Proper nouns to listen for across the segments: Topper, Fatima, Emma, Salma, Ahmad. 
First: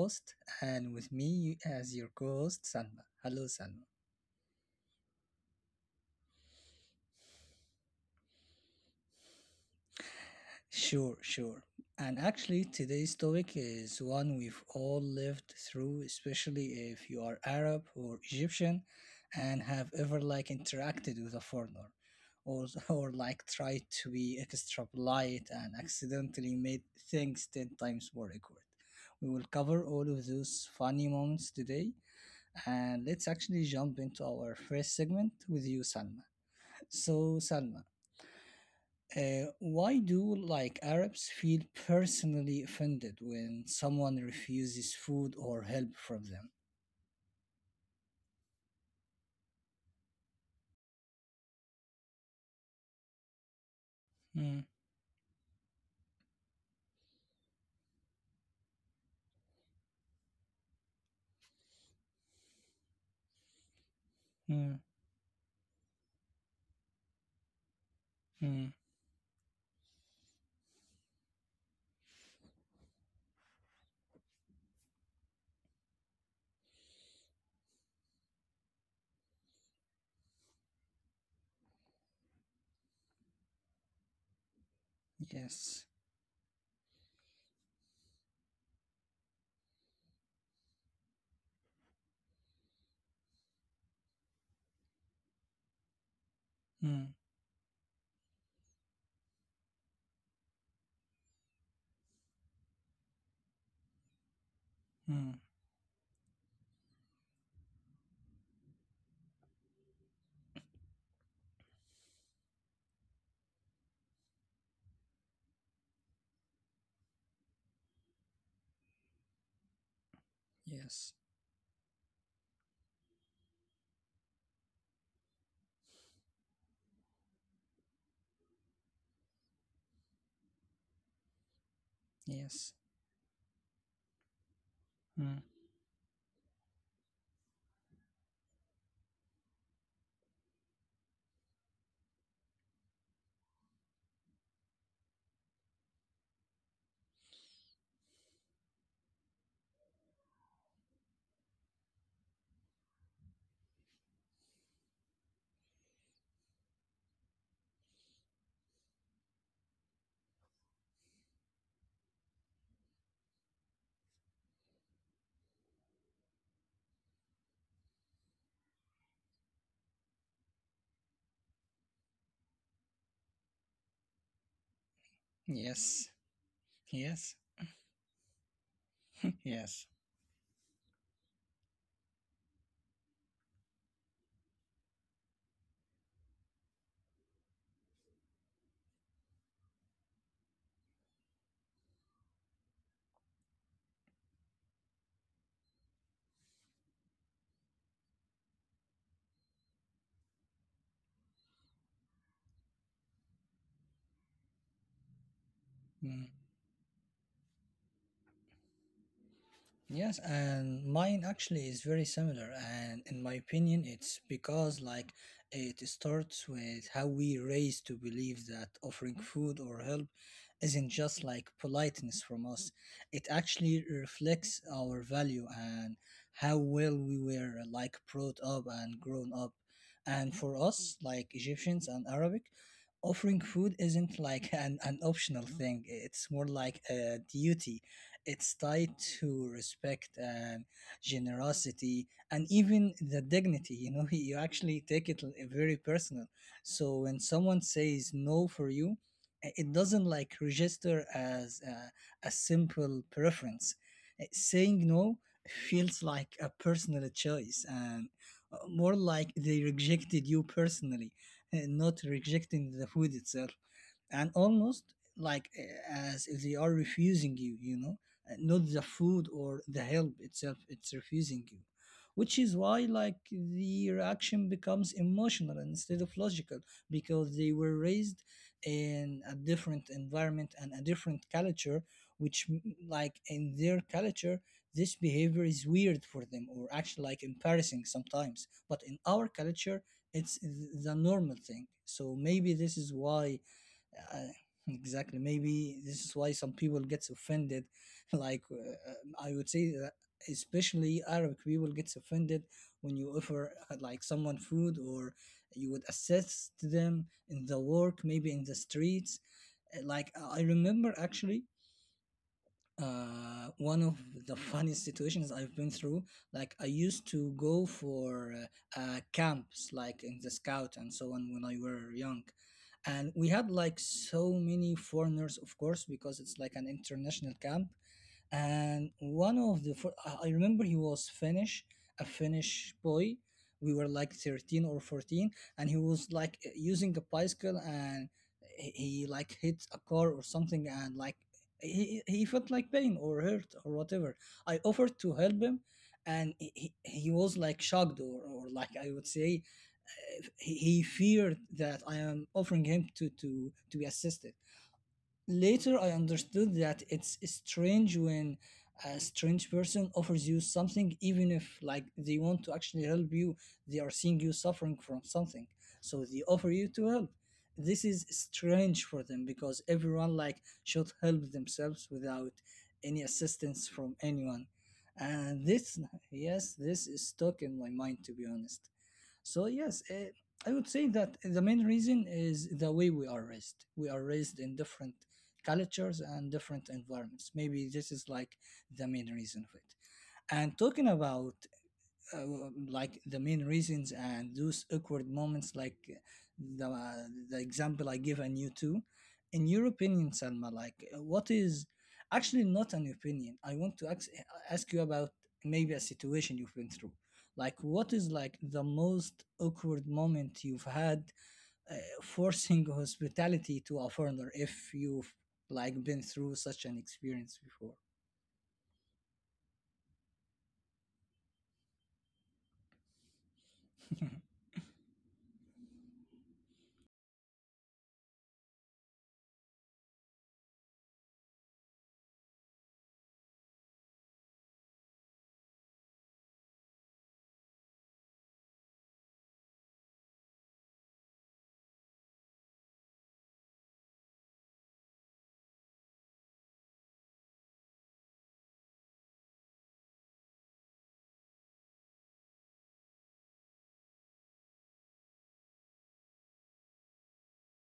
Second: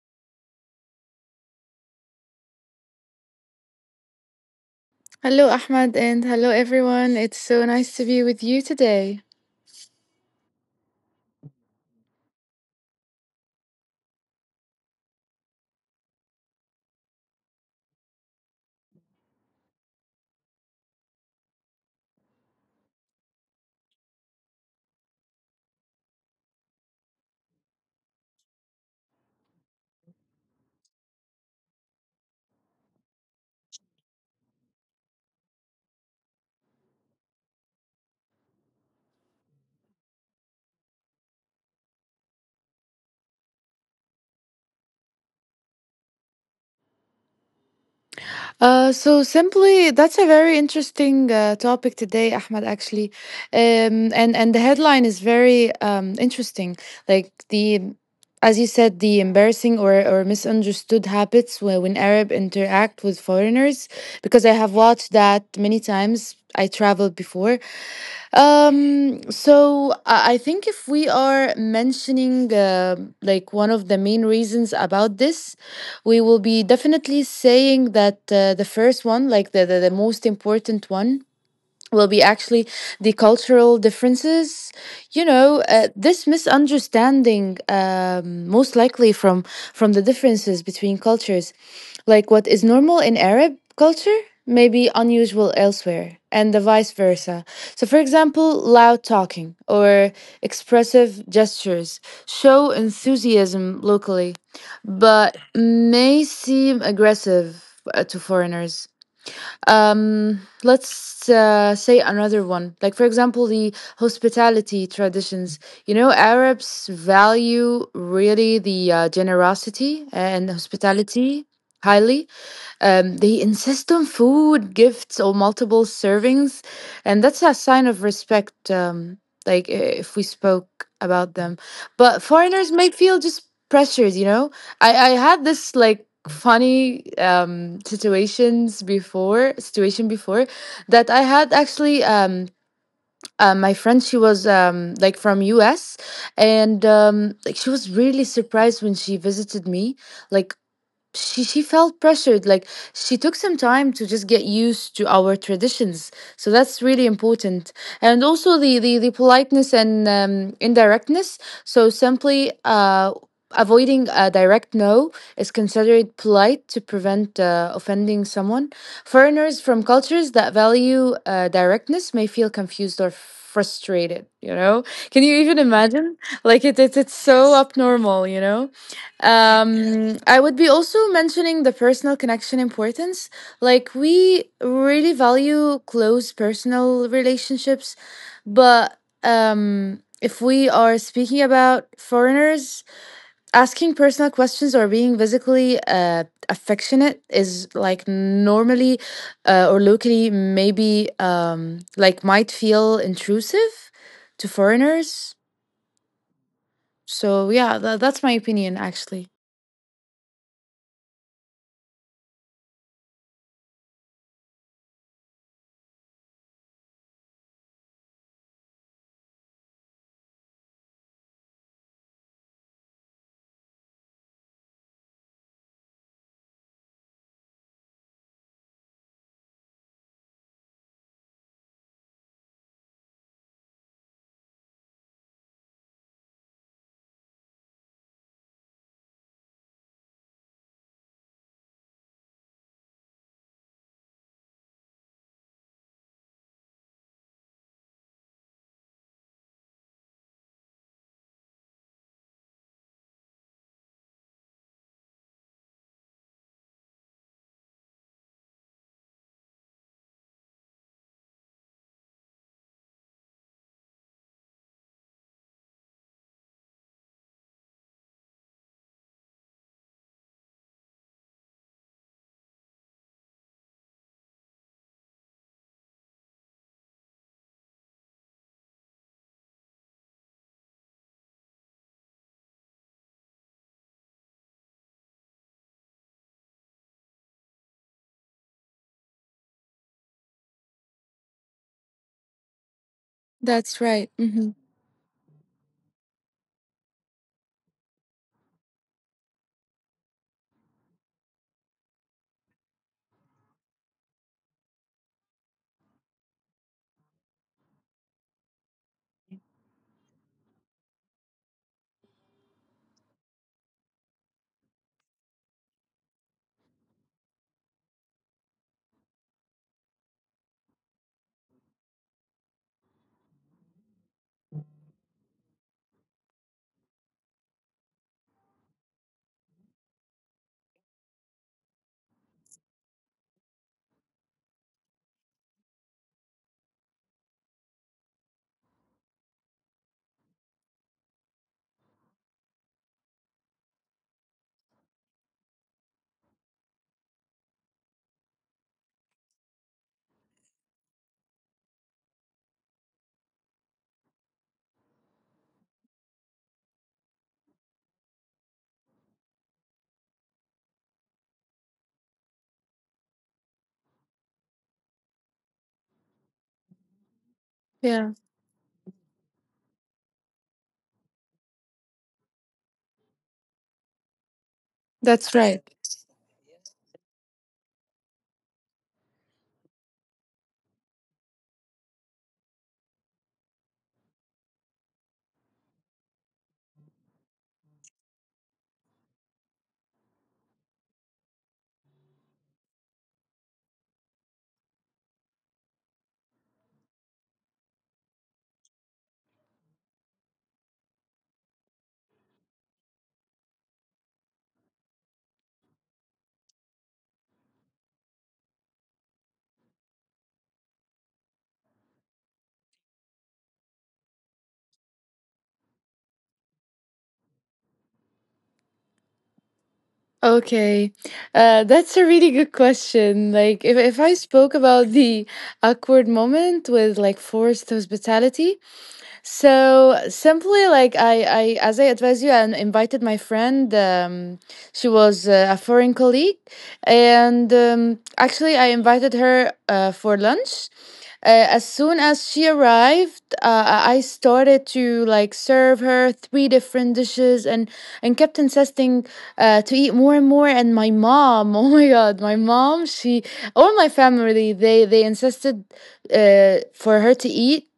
host, and with me as your co host, Salma. Hello, Salma. Hello, Ahmad, and hello, everyone. It's so nice to be with you today. Sure, sure. And actually, today's topic is one we've all lived through, especially if you are Arab or Egyptian and have ever like interacted with a foreigner or, or like tried to be extra polite and accidentally made things 10 times more awkward. We will cover all of those funny moments today, and let's actually jump into our first segment with you, Salma. So, Salma, why do like Arabs feel personally offended when someone refuses food or help from So simply, that's a very interesting topic today, Ahmed. Actually, and the them? headline is very interesting. Like the, as you said, the embarrassing or misunderstood habits when Arab interact with foreigners, because I have Mm, mm, watched that many times. I traveled before. mm. I think if we are mentioning like one of the main reasons about this, we will be definitely saying that the first one, like the most important one, will be actually the cultural differences. You know, Yes. this misunderstanding most likely from the differences between cultures, like what is normal in Arab culture may be unusual elsewhere, and the vice Mm, versa. So, for example, loud talking or expressive gestures show enthusiasm locally, but mm. may seem aggressive to foreigners. Let's say another one, like, for example, the hospitality traditions. You know, Arabs value really the generosity and Yes. hospitality highly. They insist on food, gifts, or multiple servings, and that's a sign of respect. Like i- if we spoke about them, but foreigners Yes. might feel just pressured. You know, I had Mm. this like funny situation before that I had actually. My friend, she was like from us, and like she was really surprised when she visited me. Like, she felt pressured. Like, she took some time to just get used to our traditions. So that's really important. And also the politeness and indirectness. So simply, avoiding a direct no is considered polite to prevent offending someone. Foreigners from cultures that value directness may feel confused or frustrated. You know, can you even Yes. imagine? It's Yes. so Yes. abnormal, you know. Yes. I would be also mentioning the personal connection importance. Like, we really value close personal relationships, but if we are speaking about foreigners, asking personal questions or being physically affectionate is like normally or locally maybe like might feel intrusive to foreigners. Mm. So, yeah, that's my opinion, actually. Yes, and mine actually is very similar. And in my opinion, it's because like it starts with how we raise to believe that offering food or help isn't just like politeness from us. It actually reflects our value and how well we were like brought up and grown up. And for us, like Egyptians and Arabic, offering food isn't like an optional thing. It's more like a duty, it's tied to respect and generosity and even the dignity. You know, you actually take it l- very personal. So when someone says no for you, I- it doesn't like register as a simple preference. Saying no feels like a personal choice and more like they rejected you personally, and not rejecting the food itself and almost like as if they are refusing you you know Not the food or the help itself, it's refusing you, which is why like the reaction becomes emotional instead of logical because they were raised in a different environment and a different culture which m- like in their culture this behavior is weird for them or actually like embarrassing sometimes, but in our culture it's the normal thing. So maybe this is why That's right. uh, Mhm. exactly. Maybe this is why some people gets offended. Like I would say that especially Arabic people gets offended when you offer like someone food, or you would assist them in the work, maybe in the streets. Like I remember actually one of the funniest situations I've been through. Like I used to go for camps, like in the scout and so on, when I were young, and we had like so many foreigners, of course, because it's like an international camp, and one of the I remember he was Finnish, a Finnish boy. We were like 13 or 14, and he was like using a bicycle, and he like hit a car or something, and like he felt like pain or hurt or whatever. I offered to help him, and he was like shocked, or like I would say, he feared that I am offering him to be assisted. Later, I understood that it's strange when a strange person offers you something, even if, like, they want to actually help you, they are seeing you suffering from something. So they offer you to help. This is Yeah, strange for them because everyone, like, should help themselves without any assistance from anyone. that's And right. this, yes, this is stuck in my mind, to be honest. So yes, I would say that the main reason is the way we are raised. We are raised in different cultures and different environments. Maybe this is like the main reason of it. And talking about uh, like the main reasons and those awkward moments like the uh, the example I give, and you too. In your opinion, Salma, like what is actually not an opinion. I want to ask you about maybe a situation you've been through. Like what is like the most awkward moment you've had uh, forcing hospitality to a foreigner, if you've like been through such an experience before? Okay, that's a really good question. Like, if I spoke about the awkward moment with like forced hospitality, so simply, like I as I advise you, I invited my friend. She was a foreign colleague, and actually, I invited her for lunch. As soon as she arrived, I started to like serve her three different dishes, and kept insisting to eat more and more. And my mom, oh my God, my mom, she, all my family, they insisted for her to eat.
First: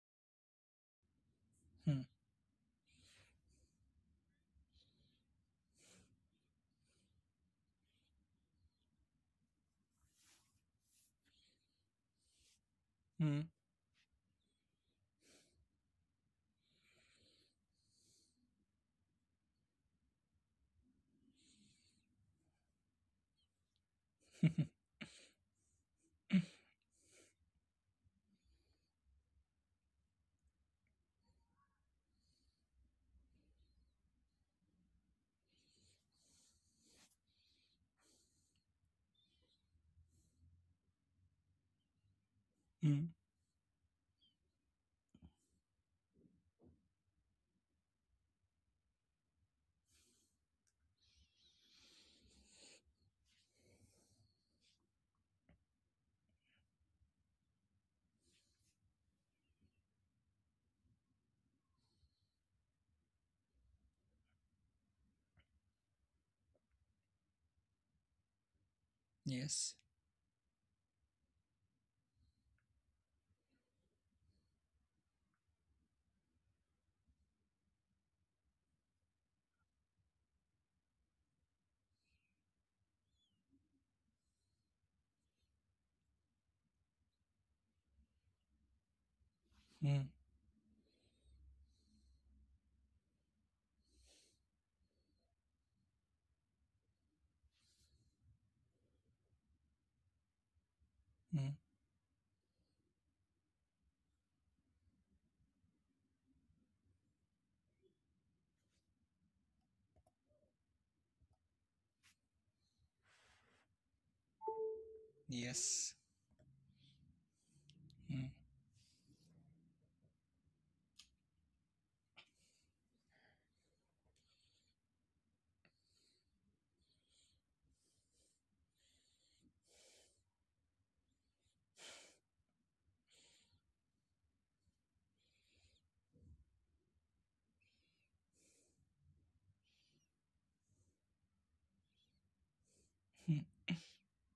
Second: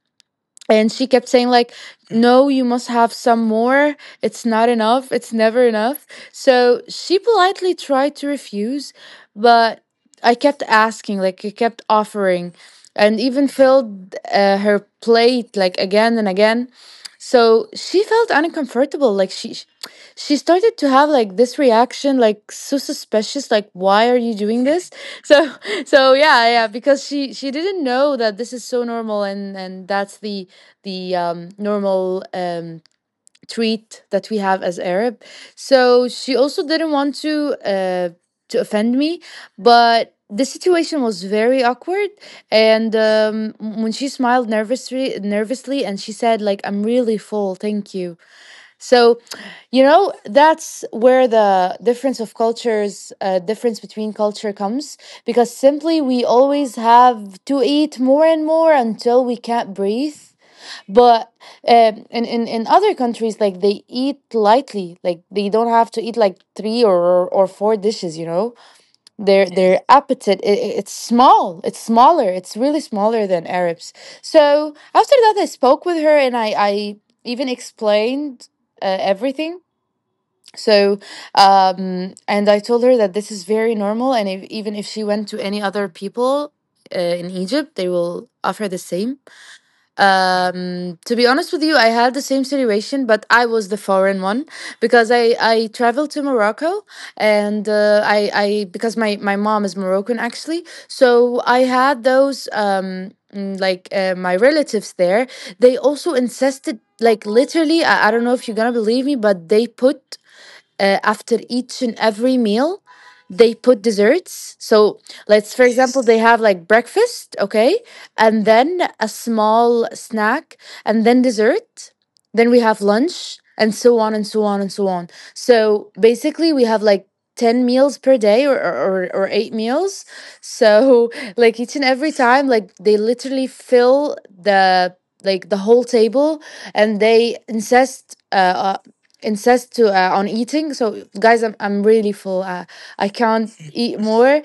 And she kept saying like, Mm, no, you must have some more. It's not enough. It's never enough. So she politely tried to refuse, but I kept asking, like I kept offering, and even mm, filled her plate like again and again. So she felt uncomfortable. Like, she started to have like this reaction, like so suspicious, like why are you doing this? So so yeah, yeah, because she didn't know that this is so normal and that's the normal treat that we have as Arab. So she also didn't want to offend me, but the situation was very awkward. And mm, when she smiled nervously and she said like, I'm really full, thank you. So, you know, that's where the difference of cultures, difference between culture comes, because simply we always have to eat more and more until we can't breathe. But in other countries, like they eat lightly, like they don't have to eat like three or four dishes, you know? their yes. their appetite, it's small, it's smaller, it's really smaller than Arabs. So after that I spoke with her and I even explained everything. So and I told her that this is very normal, and if, even if she went to any other people in Egypt, they will offer the same. Mm, To be honest with you, I had the same situation, but I was the foreign one, because I traveled to Morocco, and I because my mom is Moroccan actually, so I mm. had those my relatives there. They also insisted, like literally, I don't know if you're gonna believe me, but they put after each and every meal, they put desserts. So let's, for Yes. example, they have like breakfast, okay, Mm. and then a small snack, and then dessert, then we have lunch, and so on and so on and so on. So basically, we have like 10 meals per day or 8 meals. So like each and every time, like they literally fill the like the whole table, and they insist insist to on eating. So guys, I'm really full, I can't mm, eat more.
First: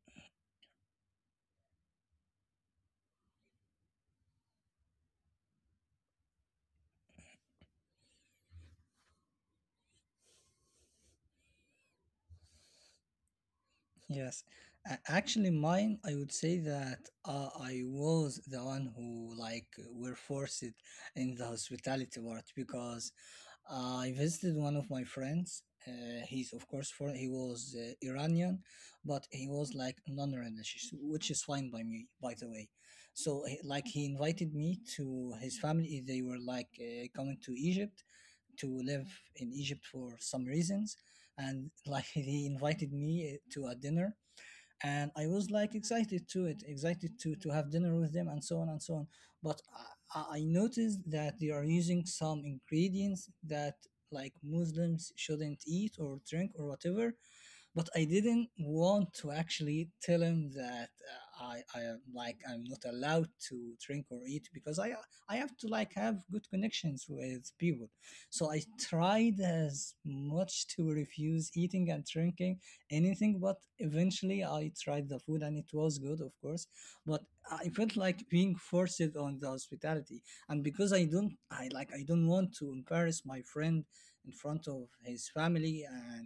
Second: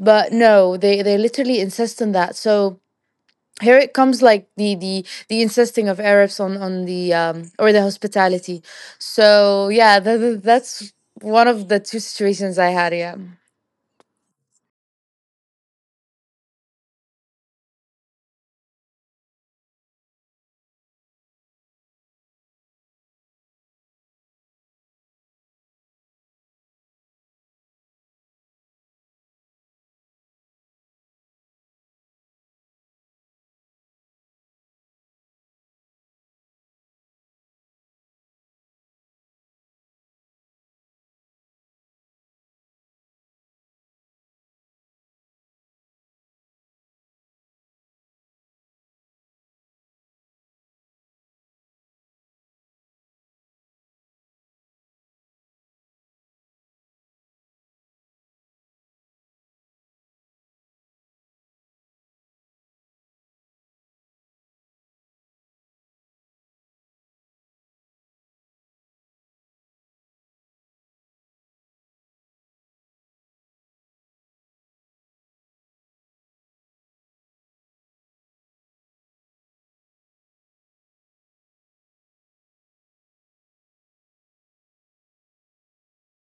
But no, they they literally insist on that. So here it comes, like the insisting of Arabs on the or the hospitality. So yeah, that that's one of the two situations I had. Yeah, Yes. A- Actually, mine, I would say that I was the one who like were forced in the hospitality part because I visited one of my friends. He's of course for he was Iranian, but he was like non-religious, which is fine by me, by the way. So he- like he invited me to his family. They were like coming to Egypt to live in Egypt for some reasons, and like he invited me to a dinner, and I was like excited to it, excited to have dinner with them, and so on and so on. But I noticed that they are using some ingredients that like Muslims shouldn't eat or drink or whatever, but I didn't want to actually tell him that I am, like I'm not allowed to drink or eat because I have to like have good connections with people. So I tried as much to refuse eating and drinking anything, but eventually I tried the food and it was good, of course. But I felt like being forced on the hospitality, and because I like I don't want to embarrass my friend in front of his family, and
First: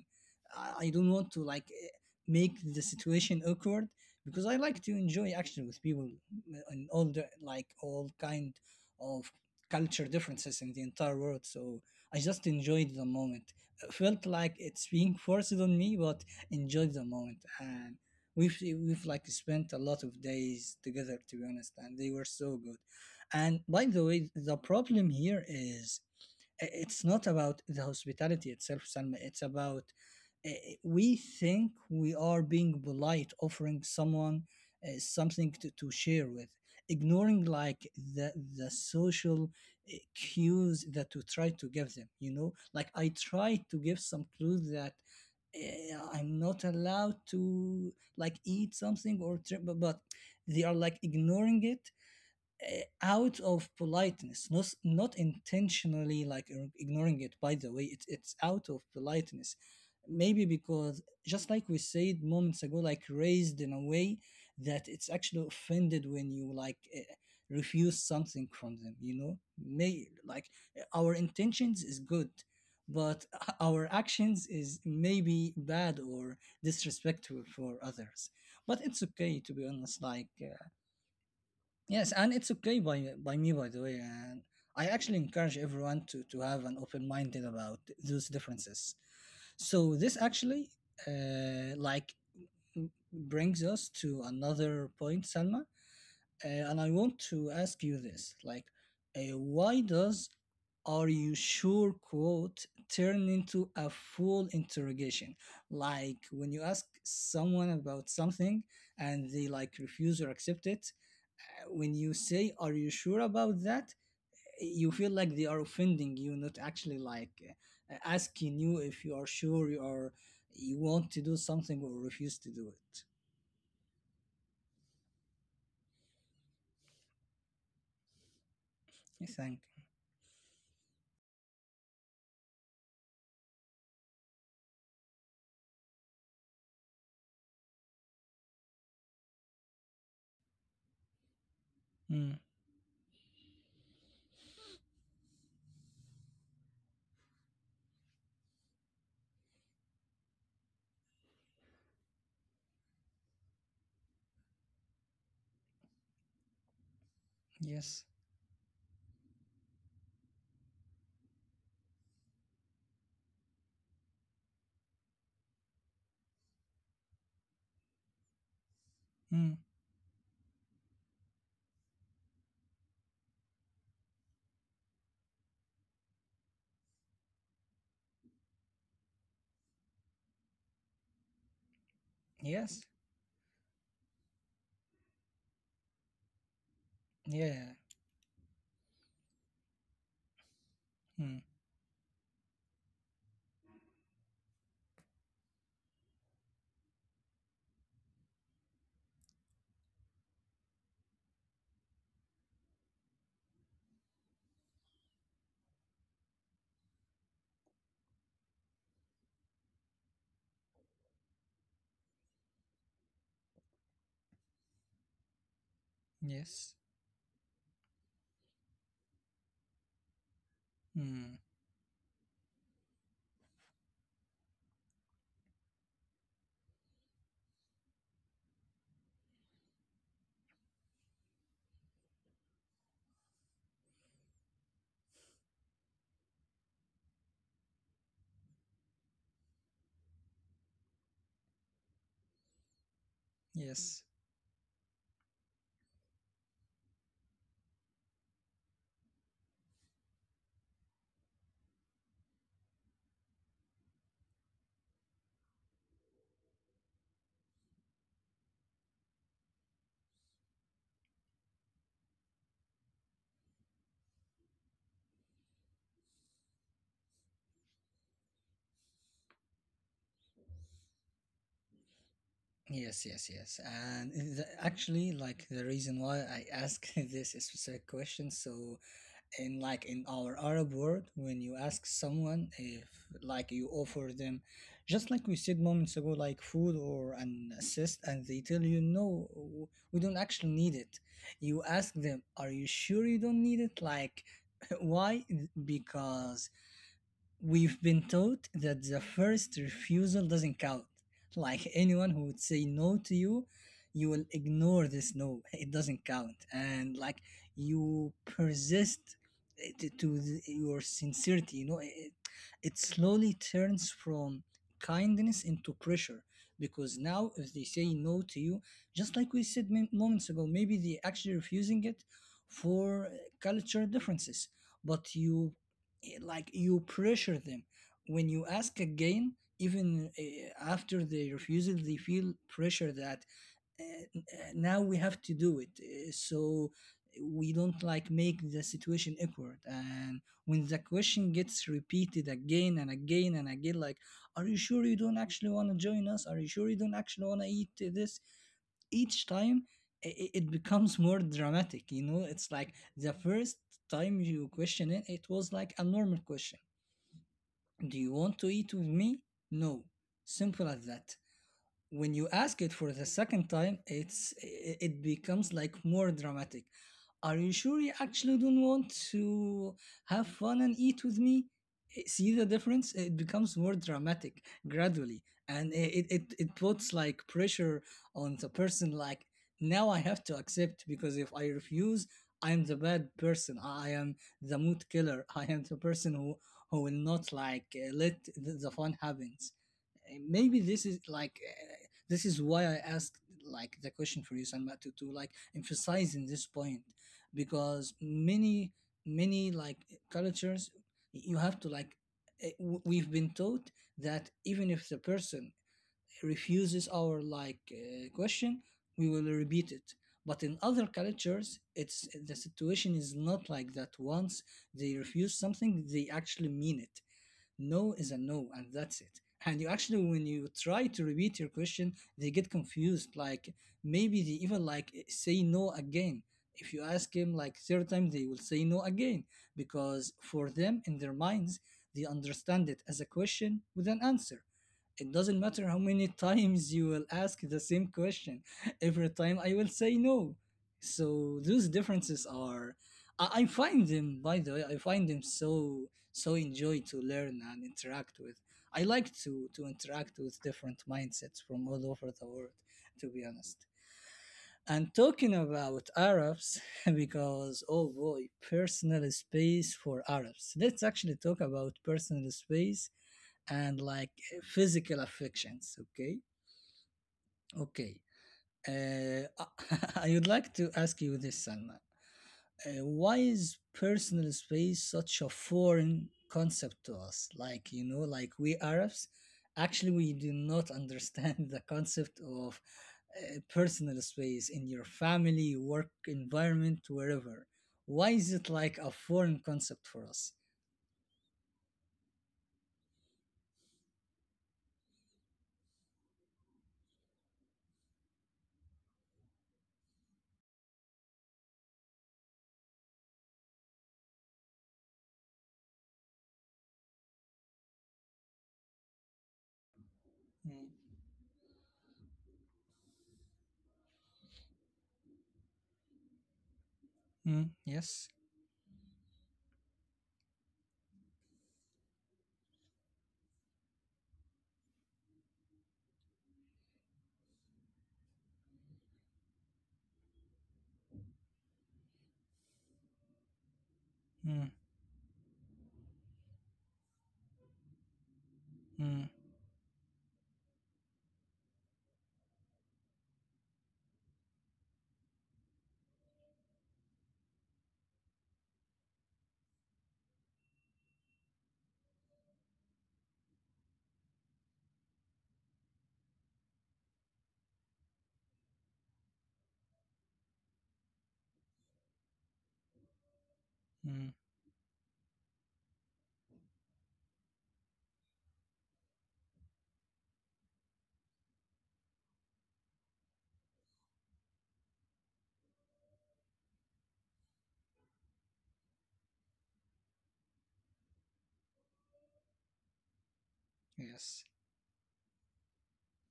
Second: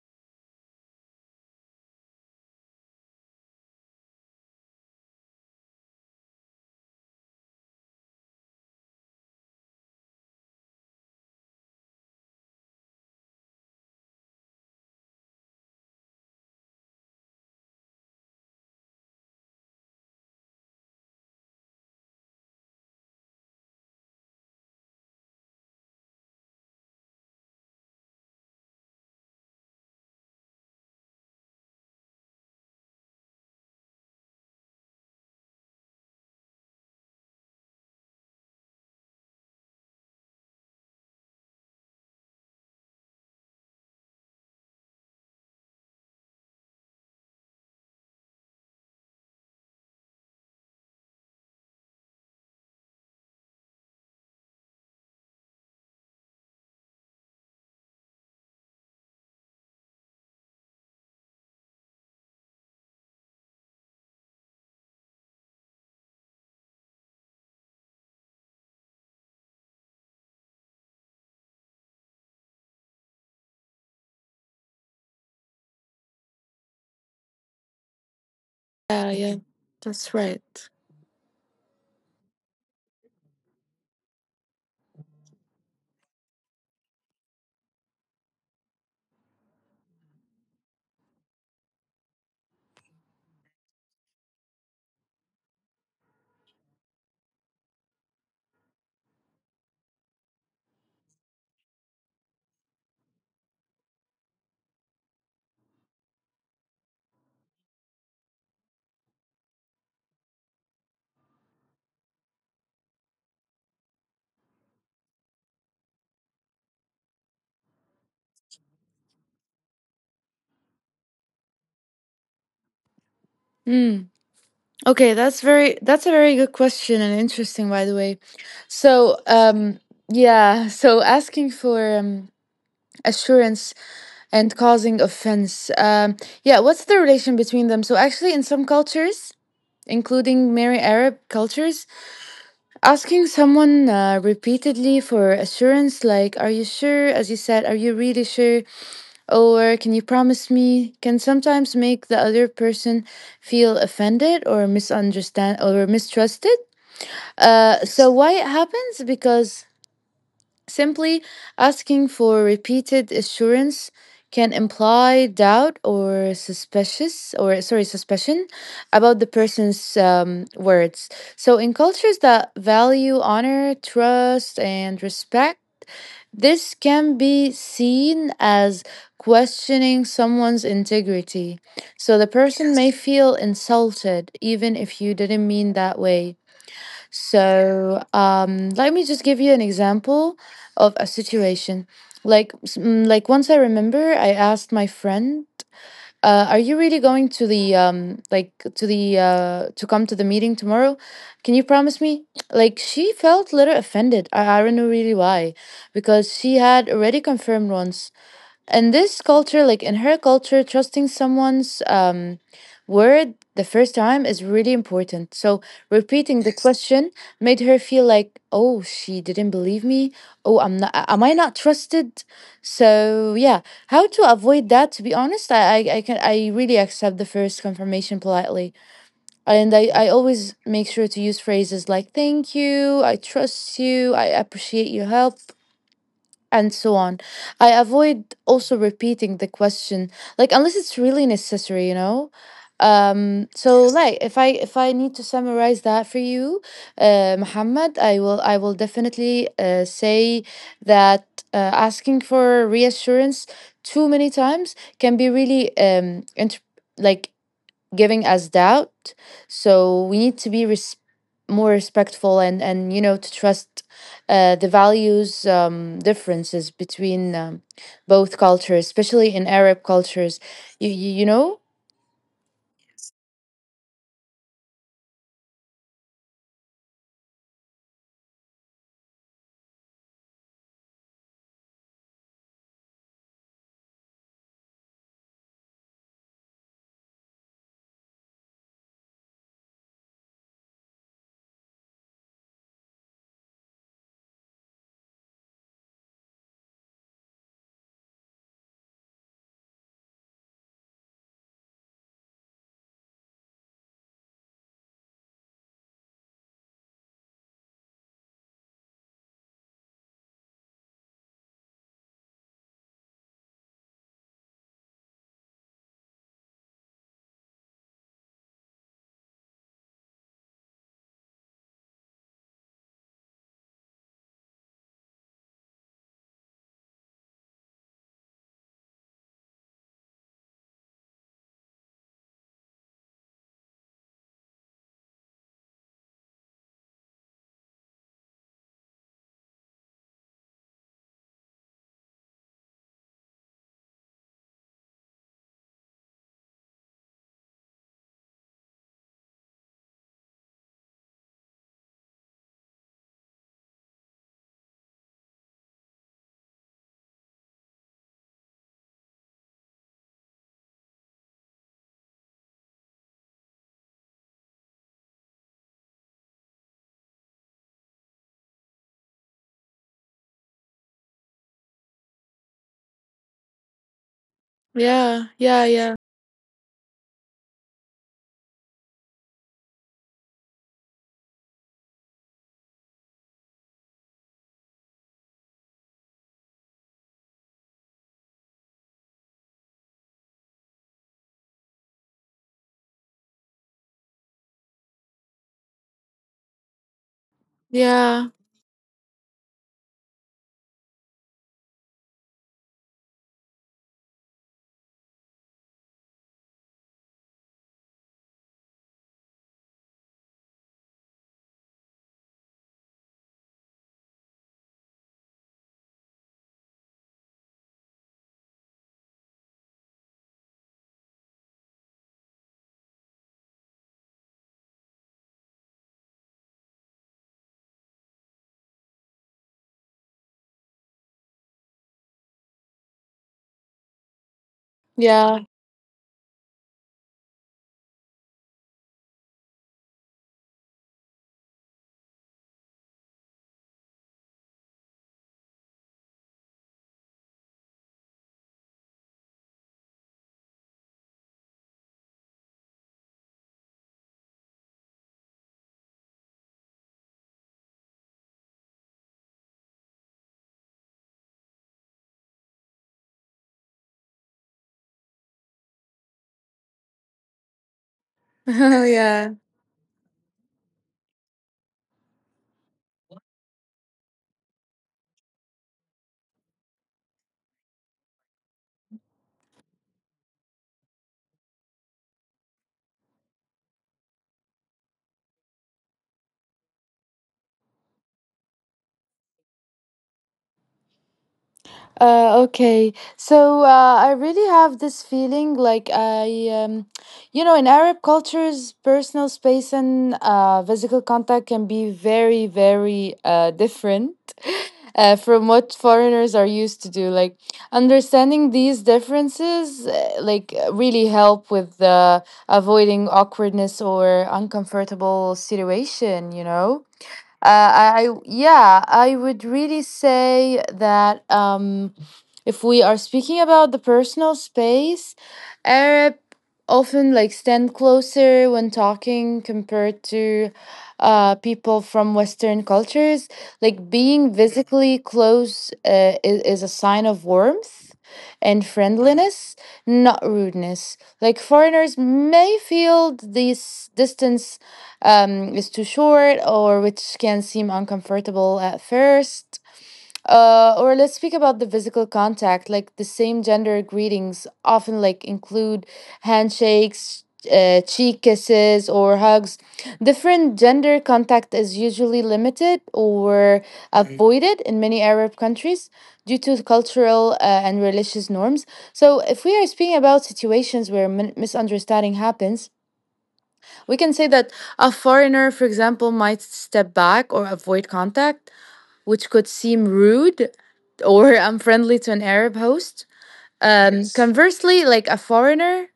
I don't want to like make the situation awkward because I like to enjoy action with people and all the like all kind of culture differences in the entire world. So I just enjoyed the moment. Felt like it's being forced on me, but enjoyed the moment and. We've, we've like spent a lot of days together, to be honest, and they were so good. And by the way, the problem here is i- it's not about the hospitality itself, Salma. It's about uh, we think we are being polite, offering someone something to share with, ignoring like the the social cues that we try to give them. You know, like I tried to give some clues that I'm not allowed to like eat something or trip, but they are like ignoring it out of politeness, not not intentionally like ir- ignoring it. By the way, it's out of politeness, maybe because just like we said moments ago, like raised in a way that it's actually offended when you like refuse something from them. You know, may like our intentions is good, but our actions is maybe bad or disrespectful for others. But it's yeah, okay, yeah. to be honest. Like yes, and it's okay by me, by the way. And I actually encourage everyone to have an open minded about those differences. So this actually like m- brings us to another point, Salma. And I want to ask you this: like, why does "Are you sure?" quote turn into a full interrogation? Like when you ask someone about something and they like refuse or accept it, when you say are you sure about that, you feel like they are offending you, not actually like asking you if you are sure you are you want to do something or refuse to do it. Mm. Okay, that's very that's a very good question and interesting, by the way. I So, think yeah, so asking for assurance and causing offense. Yeah, what's the relation between them? So, actually, in some cultures, including many Arab cultures, mm, asking someone repeatedly for assurance, like, are you sure? As you said, are you really sure? Or can you promise me? Can sometimes make the other person feel offended or misunderstand or mistrusted. Yes. So, why it happens? Because simply asking for repeated assurance can imply doubt or suspicious or, sorry, suspicion about the mm, person's words. So in cultures that value honor, trust, and respect, this can be seen as questioning someone's integrity. So the yes. person may Yes. feel insulted, even if you didn't mean that way. Yeah. So, let me just give you an example of a mm, situation. Like, like once I remember, I asked my friend, "Are you really going to the to come to the meeting tomorrow? Can you promise me?" Like, she felt a little offended. I don't know really why, because she had already confirmed once. In this culture, like in her culture, trusting someone's word the first time is really important. So repeating the yes. question made her feel like, oh, she didn't believe me. Oh, I'm not, mm, am I not trusted? So, yeah, how to avoid that? To be honest, I really accept the first confirmation politely. And I always make sure to use phrases like, thank you, I trust you, I appreciate your help, and so on. I avoid also repeating the question, like, unless it's really necessary, you know. So yes. like if I need to summarize that for you, Muhammad, I will definitely say that asking for reassurance too many times can be really like giving us doubt. So we need to be more respectful, and you know, to trust the values differences between both cultures, especially in Arab cultures. You know. Yes, yes, yes. And the, actually like the reason why I ask this specific question, so in like in our Arab world, when you ask someone if like you offer them, just like we said moments ago, like food or an assist, and they tell you no, w- we don't actually need it, you ask them are you sure you don't need it, like why? Because we've been taught that the first refusal doesn't count. Like anyone who would say no to you, you will ignore this no. It doesn't count. And like you persist to your sincerity, you know, it slowly turns from kindness into pressure. Because now if they say no to you, just like we said min- moments ago, maybe they actually refusing it for culture differences, but you like you pressure them when you ask again, even after the refusal they feel pressure that now we have to do it so we don't like make the situation awkward. And when the question gets repeated again and again and again, like are you sure you don't actually want to join us, are you sure you don't actually want to eat this, each time I- it becomes more dramatic. You know it's like the first time you question it, it was like a normal question. Do you want to eat with me? No. Simple as that. When you ask it for the second time, it's I- it becomes like more dramatic. Are you sure you actually don't want to have fun and eat with me? Eh, see the difference? It becomes more dramatic gradually, Yeah, and yeah, i- it yeah, it, it puts like pressure on the person. Like now, I have to accept because if I refuse, I am the bad person. I am the mood killer. I am the person who will not like let the fun happens. And maybe this is like this is why I asked like the question for you, Salma, to like emphasize in this point because yeah, many like cultures you have to like we've been taught that even if the person refuses our like question we will repeat it, but in other cultures it's the situation is not like that. Once they refuse something, they actually mean it. No is a no and that's it, and you actually when you try to repeat your question they get confused, like maybe they even like say no again. If you ask him like third time, they will say no again, because for them in their minds they understand it as a question with an answer. It doesn't yeah, matter how many times you will ask the same question, every time I will say no. So those differences are, I find them, by the way, I find them so so enjoy to learn and interact with. I like to interact with different mindsets from all over the world, to be honest. And talking about Arabs, because oh boy, personal space for Arabs, let's actually talk about personal space and like physical affections. Okay, okay. Uh, yeah. I would like to ask you this, Salma. Why is personal space such a foreign concept to us? Like you know, like we Arabs, actually we do not understand the concept of personal space in your family, work environment, wherever. Why is it like a foreign concept for us? Okay, so I really have this feeling like you know, in Arab cultures, personal space and physical contact can be very, very different from what foreigners are used to do. Like, understanding these differences, Mm. Really help with avoiding awkwardness or uncomfortable situation. You know, Mm, yes. I would really say that if we are speaking about the personal space, Arab often like stand closer when talking compared to people from Western cultures. Like being Mm, physically close is a sign of warmth and mm, friendliness, not rudeness. Like foreigners may feel this distance is too short, or which can seem uncomfortable at first. Or let's speak about the physical contact. Like the same gender greetings often like include handshakes, cheek kisses, or hugs. Different gender contact is usually limited or mm, avoided in many Arab countries due to cultural and religious norms. So if we are speaking about situations where misunderstanding happens, we can say that a foreigner, for example, might step back or avoid contact, which could seem rude or unfriendly to an Arab host. Yes. Yes. Conversely, like a foreigner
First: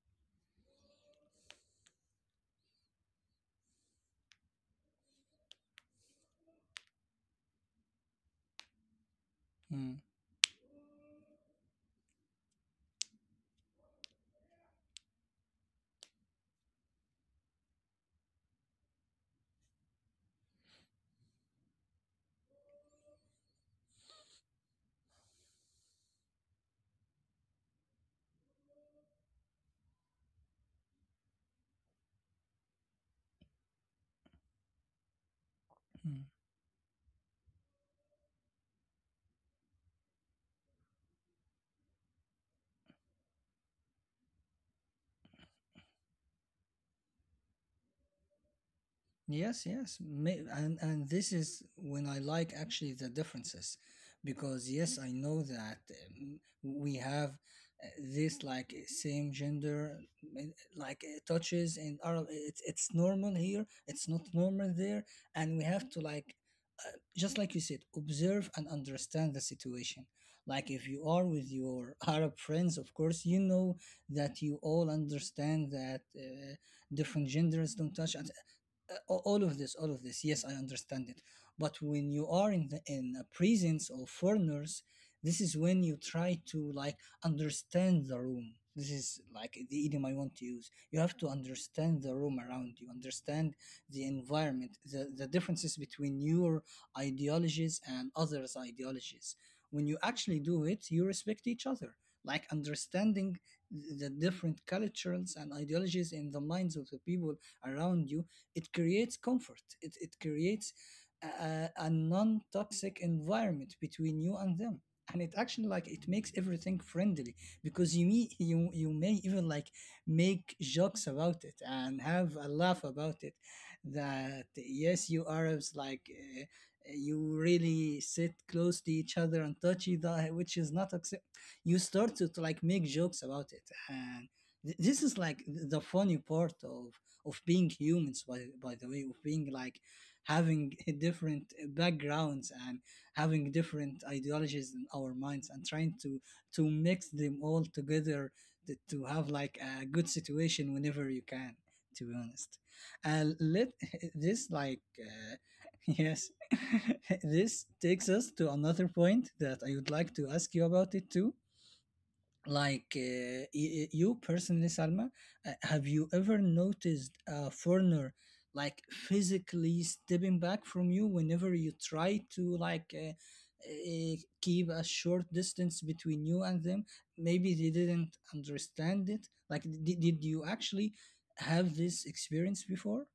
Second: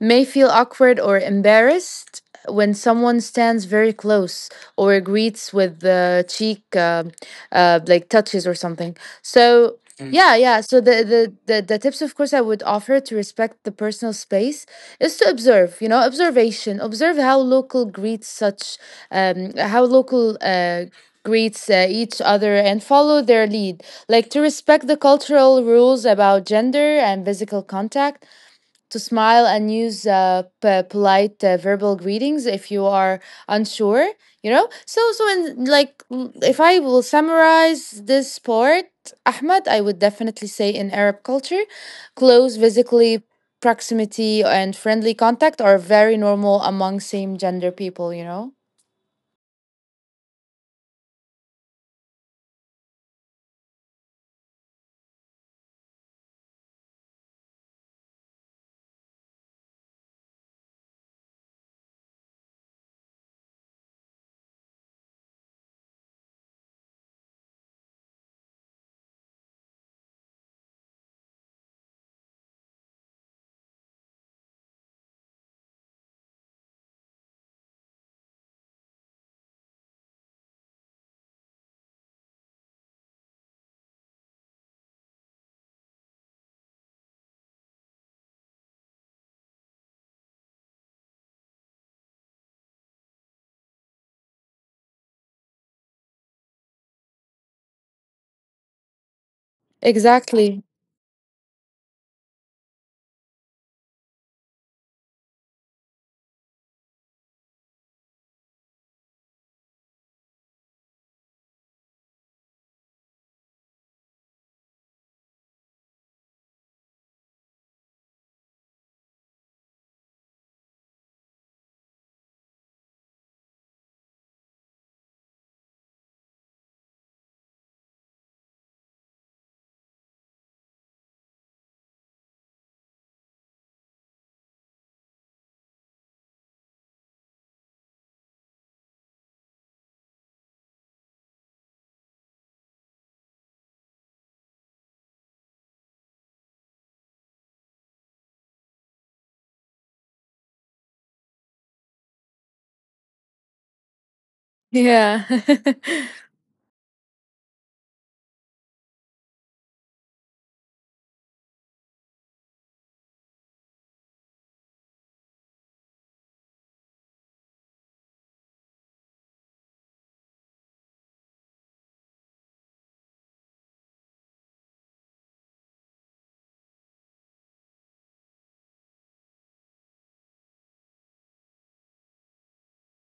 may feel awkward or embarrassed when someone stands very close or greets with the cheek like touches or something. So Mm, Mm. Yeah, yeah, so the tips, of course, I would offer to respect the personal space is to observe you know observation observe how local greets such how local greets each other and follow their lead, like to respect the cultural rules about gender and physical contact, to smile and use polite verbal greetings if you are unsure, you know. Mm. If I will summarize this part, Ahmed, I would definitely say in Arab culture close physically proximity and friendly contact are very normal among same gender people, you know. Yes, yes. May, and this is when I like actually the differences, because yes, I know that we have this like same gender uh, like touches in Arab. It's normal here, it's not normal there, and we have to like just like you said, observe and understand the situation. Like if you are with your Arab friends, of course, you know that you all understand that different genders don't touch. And all of this, yes I understand it, but when you are in the in a presence of foreigners, this is when you try to like understand the room. This is like the idiom I want to use: you have to understand the room around you, understand the environment, the differences between your ideologies and others ideologies. When you actually Exactly. do it, you respect each other, like understanding the different cultures and ideologies in the minds of the people around you. It creates comfort, it creates a non-toxic environment between you and them, and it actually like it makes everything friendly, because you meet you may even like make jokes about it and have a laugh about it, that yes you Arabs like uh, you really sit close to each other and touch each other, which is not accept. You start to like make jokes about it. And this is like the funny part of being humans, by the way, of being like having different backgrounds and having different ideologies in our minds and trying to mix them all together to have like a good situation whenever you can, to be honest. And let this like Yeah. Yes this takes us to another point that I would like to ask you about it too. Like you personally, Salma, have you ever noticed a foreigner like physically stepping back from you whenever you try to like uh, keep a short distance between you and them? Maybe they didn't understand it. Like did you actually have this experience before?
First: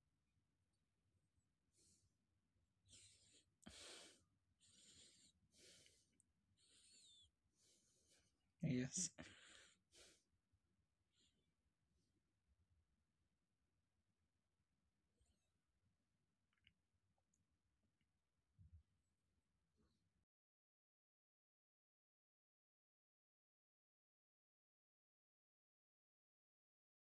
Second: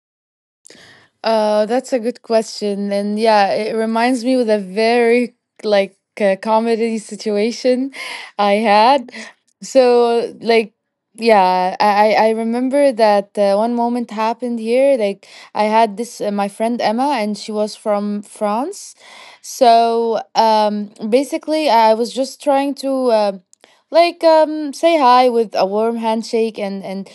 That's a good question. And yeah, it reminds me with a very comedy situation I Yes. had. So like yeah, I remember that one moment happened here. Like I had this my friend Emma and she was from France. So basically I was just trying to uh, say hi with a warm handshake, and and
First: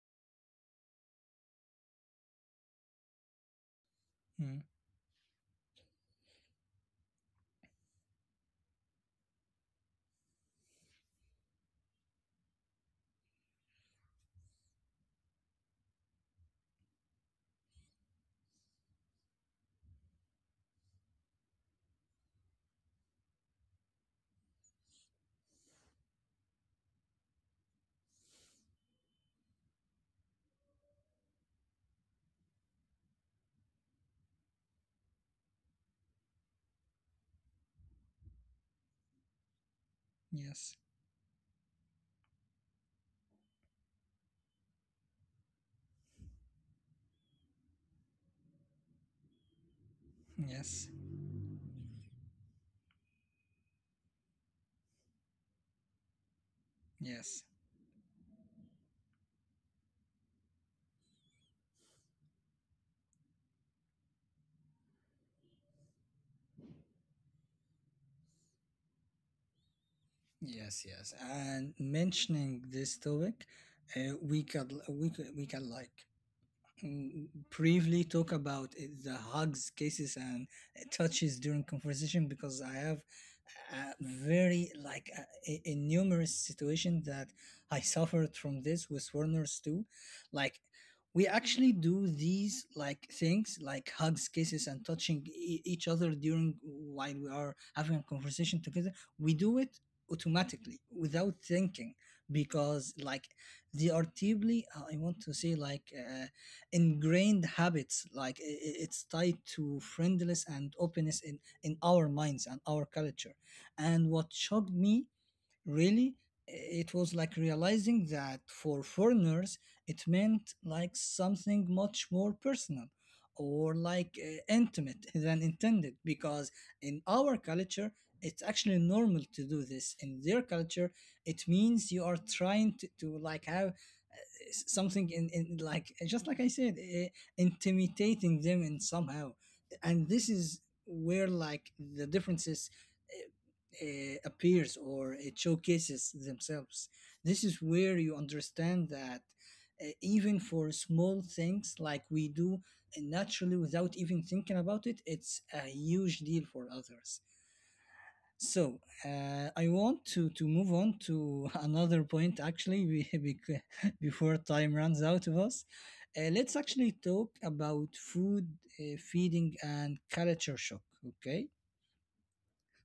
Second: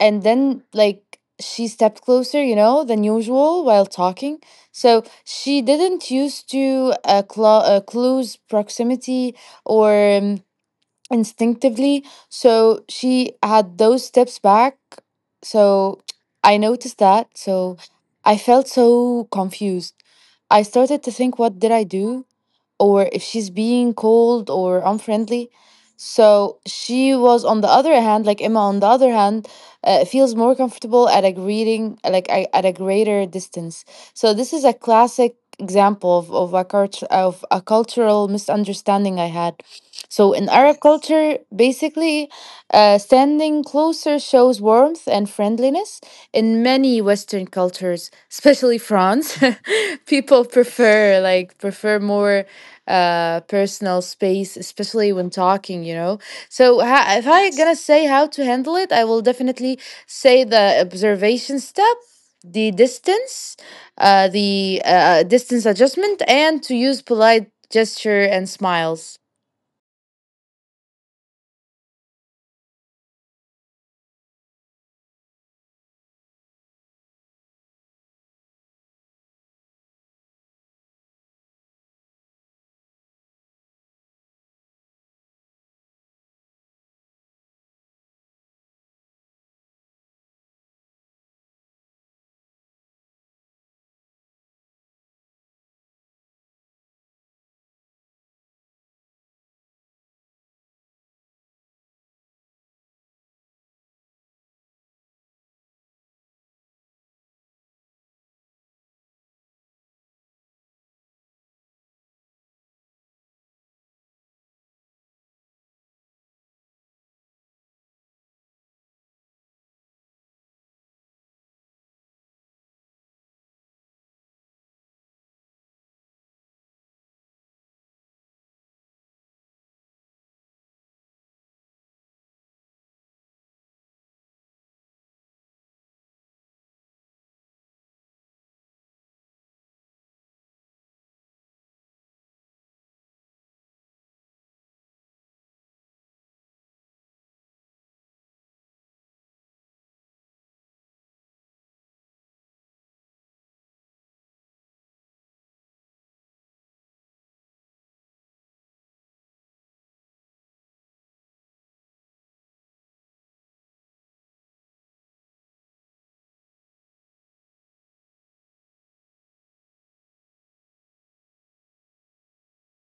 and then like she stepped closer, you know, than usual while talking. Mm, So she didn't used to clues proximity or instinctively, so she had those steps back. So I noticed that, so I felt so confused. I started to think what did I do, or if she's being cold or unfriendly. So she was on the other hand, like Emma on the other hand, feels more comfortable at a greeting, like at a greater distance. So this is a classic example of, of a cultural misunderstanding I had. So in yes. Arab culture, basically, standing closer shows warmth and friendliness. In many Western cultures, especially France, people Yes. prefer more personal space, especially when talking, you know. So if Yes. I'm gonna say how to handle it, I will definitely say the observation step, the distance, the distance adjustment, and to use polite gesture and smiles. Yes, yes. And mentioning this topic, we can we can like mm, briefly talk about the hugs, kisses, and touches during conversation, because I have a very like a numerous situation that I suffered from this with foreigners too. Like we actually do these like things like hugs, kisses, and touching each other during while we are having a conversation together. We do it automatically without thinking, because like they are deeply I want to say like ingrained habits. Like it's tied to friendliness and openness in our minds and our culture. And what shocked me really, it was like realizing that for foreigners it meant like something much more personal or like intimate than intended, because in our culture it's actually normal to do this. In their culture it means you are trying to like have something in like just like I said, intimidating them in somehow, and this is where like the differences appears or it showcases themselves. This is where you understand that even for small things like we do naturally without even thinking about it, it's a huge deal for others. So I want to move on to another point actually before time runs out of us. Let's actually talk about food, feeding, and culture shock. Okay,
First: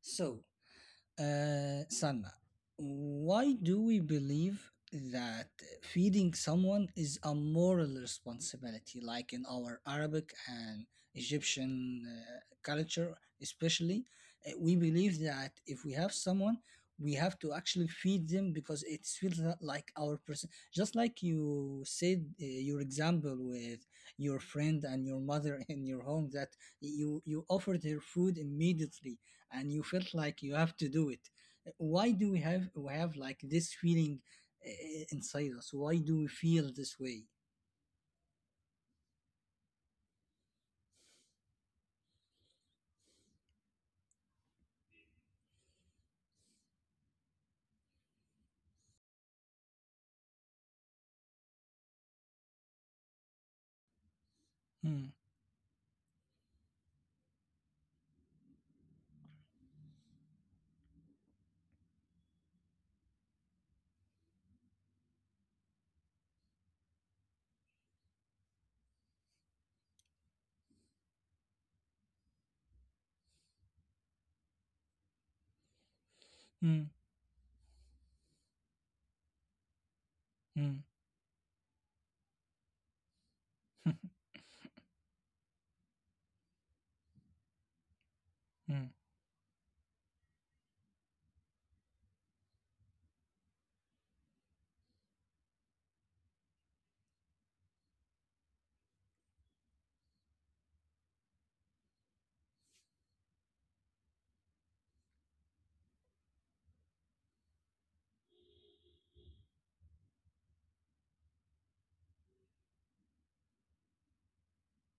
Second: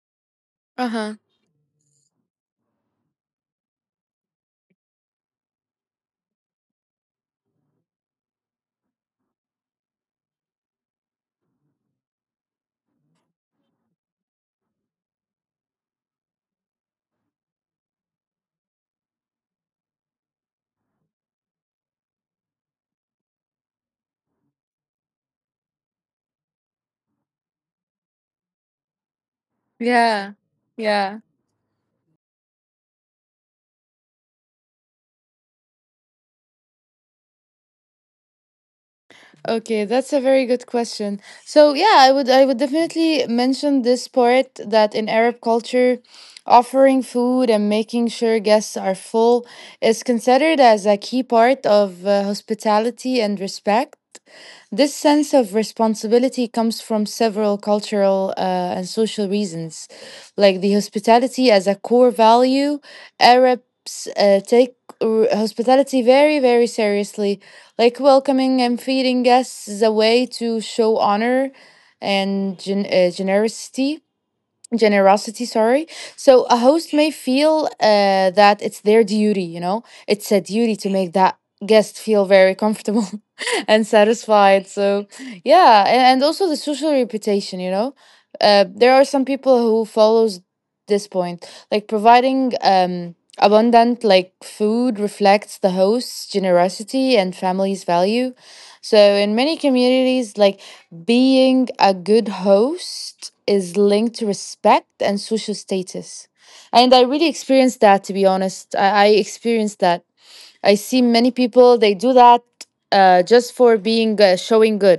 so Uh huh. Sanna, why do we believe that feeding someone is a moral responsibility, like in our Arabic and Egyptian culture, especially? We believe that if we have someone, we have to actually feed them because it feels like our person. Just like you said, your example with your friend and your mother in your home, that you offered her food immediately and you felt Yeah. like you have to do Yeah. it. Why do we have like this feeling inside us? Why do we feel this way? Okay, that's a very good question. So yeah, I would definitely mention this part that in Arab culture, offering food and making sure guests are full is considered as a key part of hospitality and respect. This Mm, sense of responsibility comes from several cultural and social reasons, like the hospitality as a core value. Arabs take hospitality very, very seriously, like welcoming and feeding guests is a way to show honor and generosity. Sorry. So a mm, host may feel that it's their duty, you know, it's a duty mm, to make that guest feel very comfortable and satisfied. So yeah, and also the social reputation, you know. Mm. There are some people who follows this point, like providing abundant like food reflects the host's generosity and family's value. So in many communities, like being a good host is linked to respect and social status. And I really experienced that, to be honest. I experienced that. I see many people, they do that just for being showing good.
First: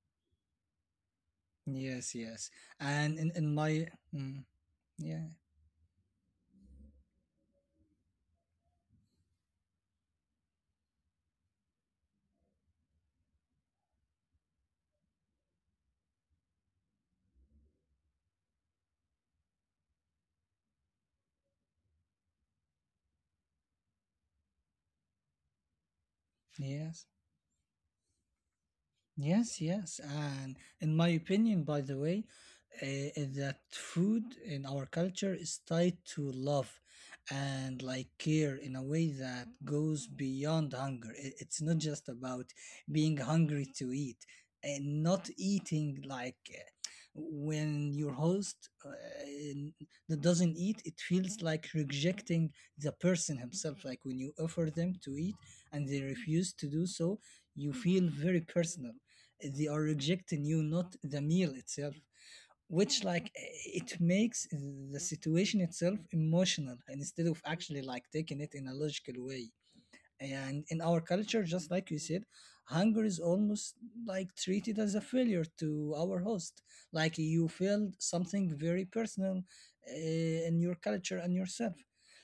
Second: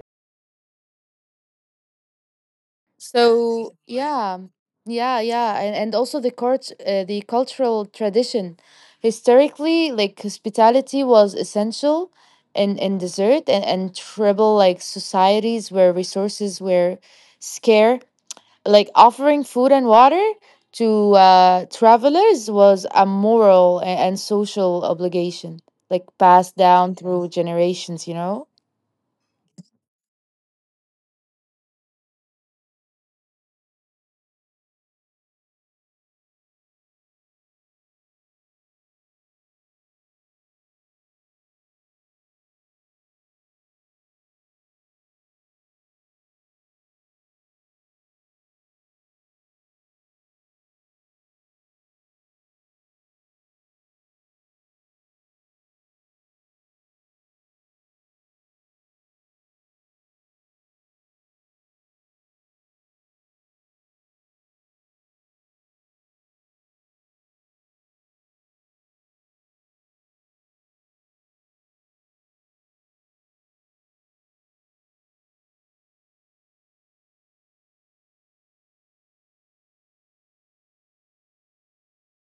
Yes, yes. And in So, my yeah, mm, yeah, yeah. And and also the cultural tradition. Historically, like hospitality was essential in dessert and tribal like societies where resources were scarce, like offering food and water to travelers was a moral and social obligation, like passed down yes. through generations, you know? Yes, yes. And in my opinion, by the way, is that food in our culture is tied to love and like care in a way that goes beyond hunger. I- It's not just about being hungry to eat and not eating like when your host n- that doesn't eat, it feels like rejecting the person himself. Like when you offer them to eat and they refuse to do so, you feel very personal. They are rejecting you, not the meal itself, which like it makes the situation itself emotional instead of actually like taking it in a logical way. And in our culture, just like you said, hunger is almost like treated as a failure to our host, like you failed something very personal uh, in your culture and yourself.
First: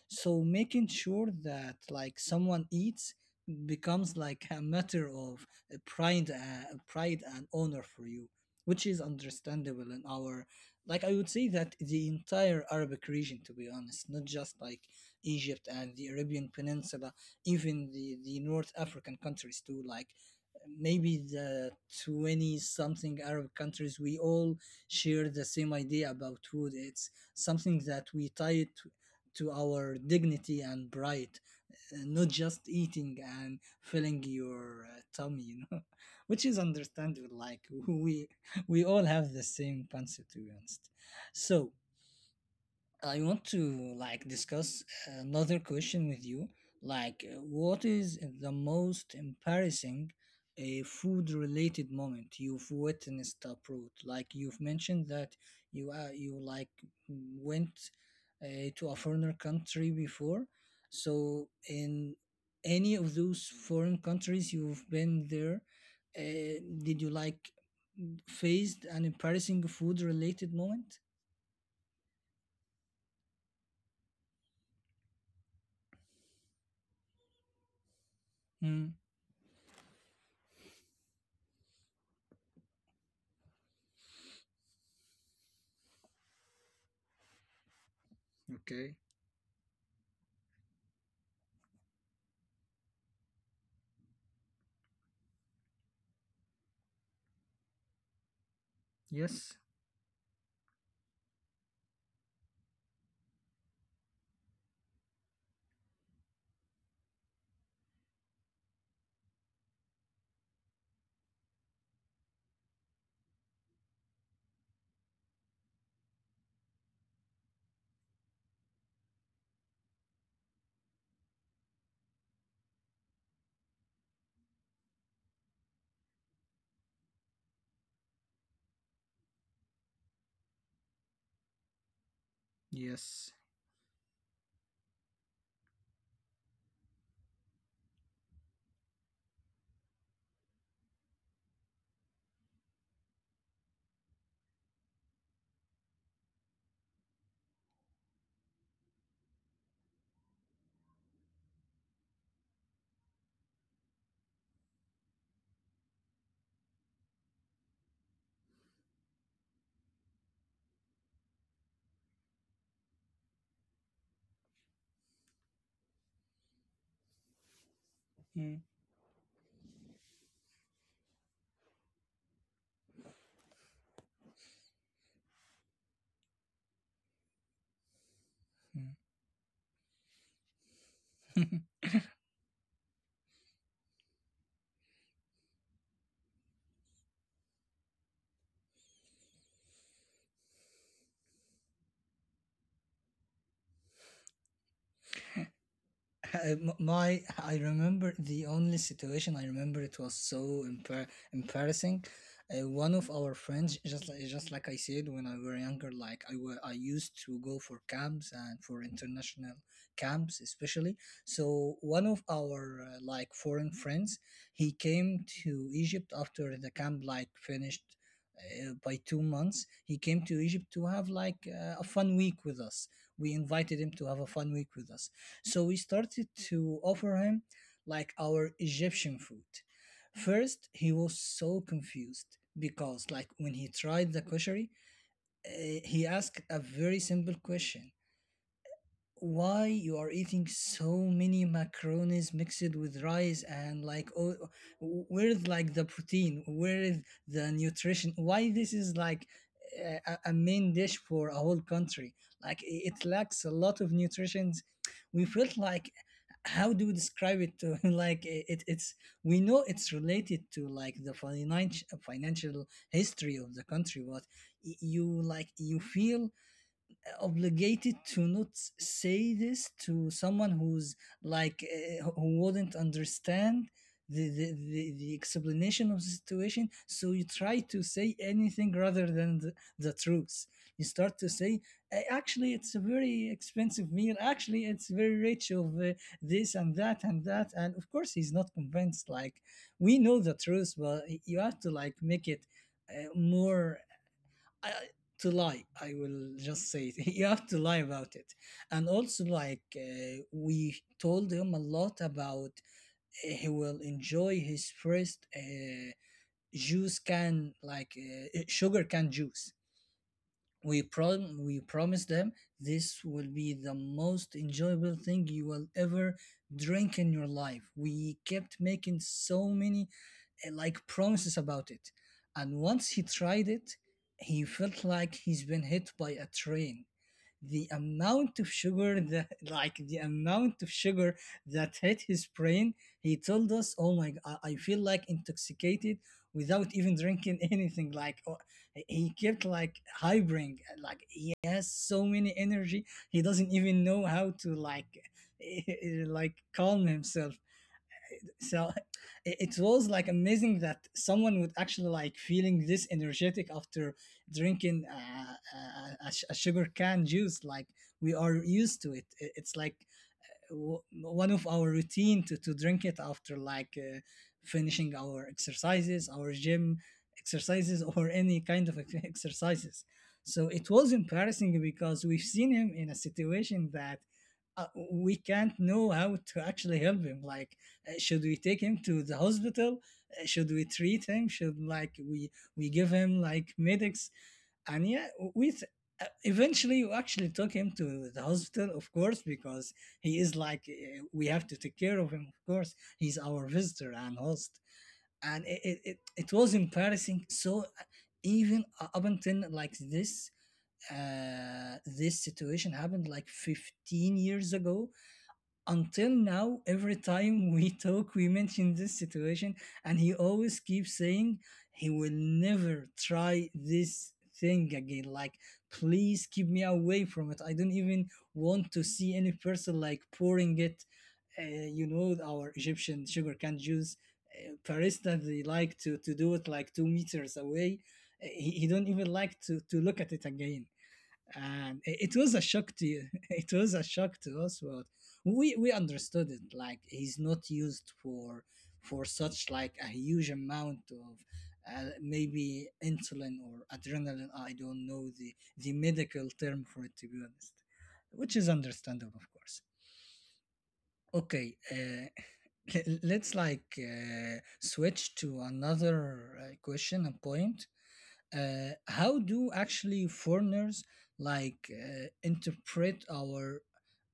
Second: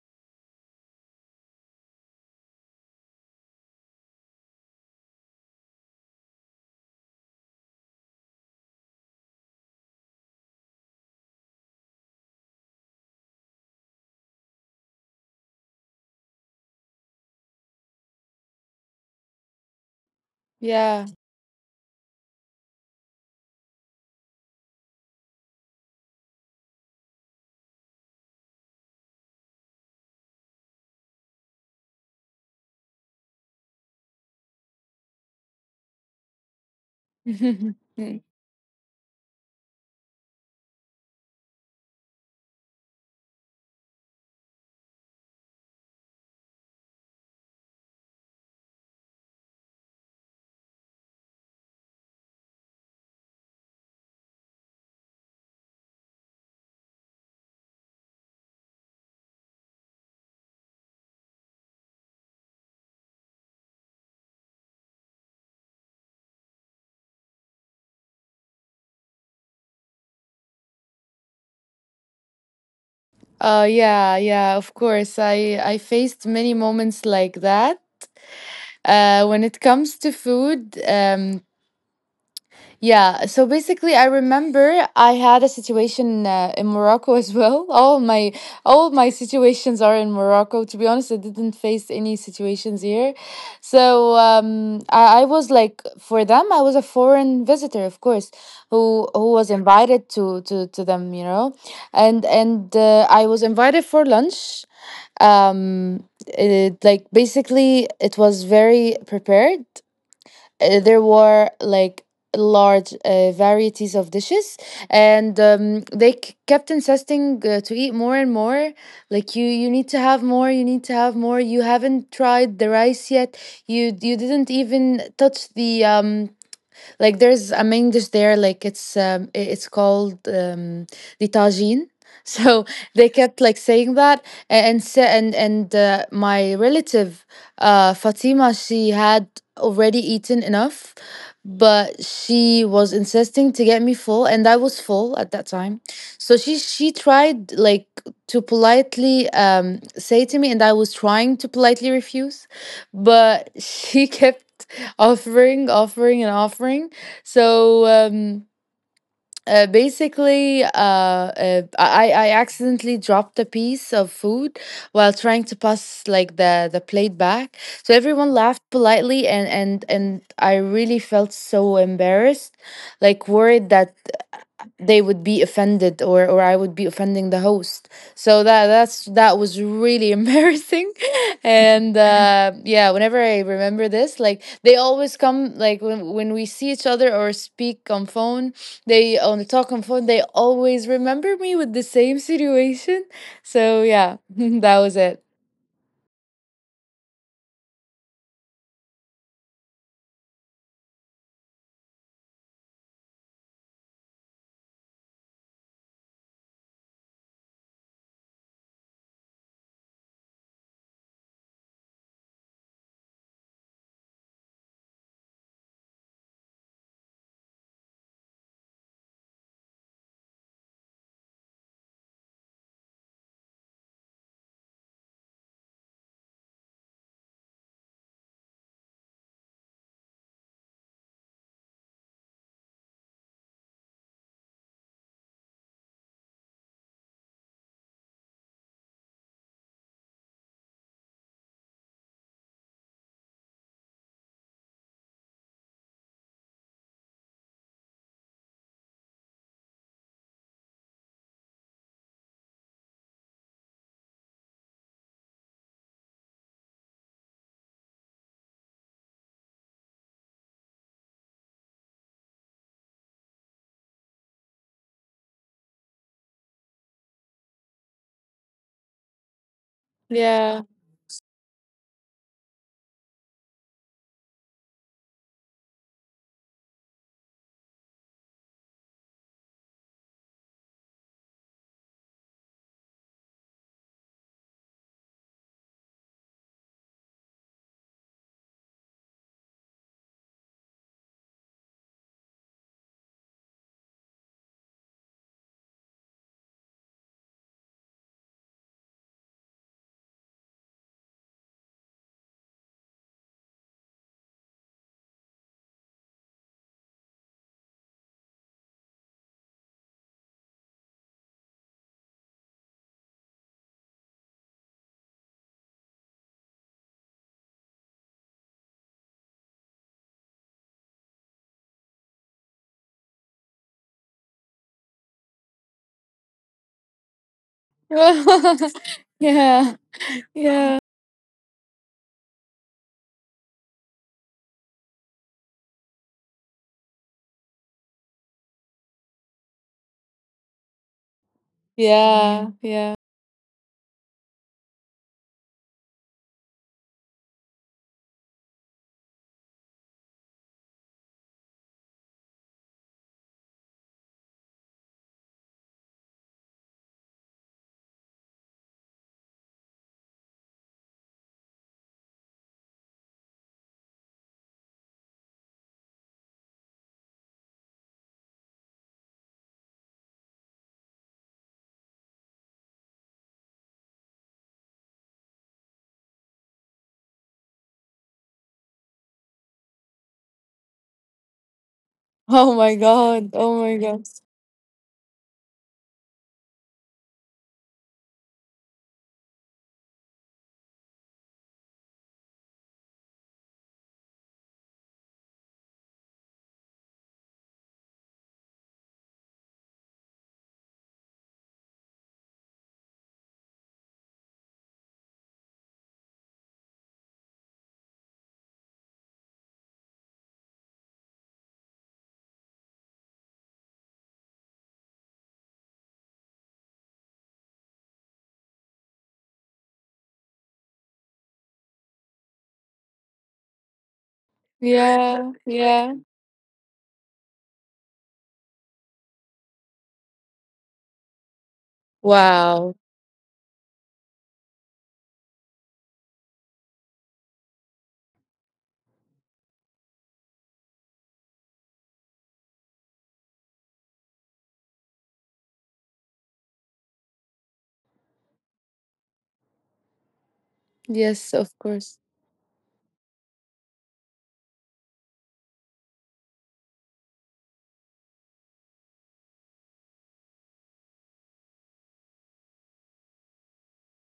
So making sure that like someone eats becomes like a matter of pride and honor for you, which is understandable in our, like I would say that the entire Arabic region, to be honest, not just like Egypt and the Arabian Peninsula, even the North African countries too, like Yeah. maybe the 20 something Arab countries, we all share the same idea about food. It's something that we tie it to our dignity and pride, not just eating and filling your tummy, you know, which is understandable. Like we we all have the same concept, to be honest. So I want to like discuss another question with you. Like, what is the most embarrassing food-related moment you've witnessed abroad? Like, you've mentioned that you like went to a foreign country before. So, in any of those foreign countries you've been there, uh, did you like faced an embarrassing food-related moment? Yeah, yeah, of course. I faced many moments like that. Mm, When it comes to food, yeah, so basically, I remember I had a situation in Morocco as well. Okay. all my situations are in Morocco. To be honest, I didn't face any situations here. So I was like, for them, I was a foreign visitor, of course, who Yes. was invited to them, you know, and I was invited for lunch. It, like basically, it was very prepared. There were like large varieties of dishes, and they kept insisting to eat more and more, like you need to have more, you need to have more, you haven't tried the rice yet, you didn't even touch the like there's a main dish there, like it's it's called the tagine. So they Yes. kept like saying that, a- and sa- and my relative, Fatima, she had already eaten enough, but she was insisting to get me full, and I was full at that time. So she tried like to politely um, say to me, and I was trying to politely refuse, but she kept offering, offering, and offering. So I accidentally dropped a piece of food while trying to pass like the plate back. So everyone Hmm. laughed politely, and I really felt so embarrassed, like worried that they would be offended, or I would be offending the host. So that that's that was really embarrassing. And yeah, whenever I remember this, like they always come like when we see each other or speak on phone, they on the talk on phone, they always remember me with the same situation. So yeah, that was it. My, I remember the only situation I remember, it was so embar- embarrassing. One of our friends, just like I said, when I were younger, like I were I used to go for camps and for international camps especially. So one of our like foreign friends, he came to Egypt after the camp like finished. By 2 months, he came to Egypt to have like a fun week with us. We invited him to have a fun week with us. So we started to offer him like our Egyptian food. First, he was so confused because, like, when he tried the koshari, he asked a very simple question. Why you are eating so many macaronis mixed with rice? And like, oh, where is like the protein, where is the nutrition, why this is like a, a main dish for a whole country? Like it lacks a lot of nutrition. We felt like how do we describe it to like it's, we know it's related to like the financial history of the country. But you like, you feel obligated to not say this to someone Yeah. who's like who wouldn't understand the explanation of the situation. So you try to say anything rather than the truth. You start to say, Actually, it's a very expensive meal, actually it's very rich of this and that and that." And of course he's not convinced. Like, we know the truth, but you have to like make it more, I, to lie. I will just say it. You have to lie about it. And also, like we told him a lot about, he will enjoy his first juice can, like sugar can juice. We we promise them this will be the most enjoyable thing you will ever drink in your life. We kept making so many like promises about it. And once he tried it, he felt like he's been hit by a train. The amount of sugar that Yeah. like the amount of Yeah. sugar that hit his brain, he told us, "Oh my, I feel like intoxicated without even drinking anything." Like, oh, he kept like hybring, like he has so many Yeah. energy, Yeah. he doesn't even know how to like like calm himself. So it was like amazing that someone would actually like feeling this energetic after drinking a, a sugar can juice. Like, we are used to it. It's like one of our routine to drink it after like finishing our exercises, our gym exercises, or any kind of exercises. So it was embarrassing because we've seen him in a situation that uh, we can't know how to actually help him. Like, should we take him to the hospital? Should we treat him? Should like we Oh my give him god. like Oh my medics? god. And yeah, we eventually you actually took him to the hospital, of course, because he is like, we have to take care of him. Of course, he's our visitor and host. And it was embarrassing. So even up until like this, this situation happened like 15 years ago. Until now, every time we talk, we mention this situation. And he always keeps saying he will never try this thing again. Like, please keep me away from it, I don't even want to see any person like pouring it. Uh, you know, our Egyptian sugar cane juice barista, Yeah. they like to Yeah. to do it like 2 meters away. He don't even like to look at it again. And it was a shock Wow. to you. It was a shock to us. But we understood it. Like, he's not used for such like a huge amount of, maybe insulin or adrenaline. I don't know the medical term for it, to be honest, which is understandable, of course. Yes, Okay. of course. Let's like switch to another question and point. Uh, how do actually foreigners like interpret our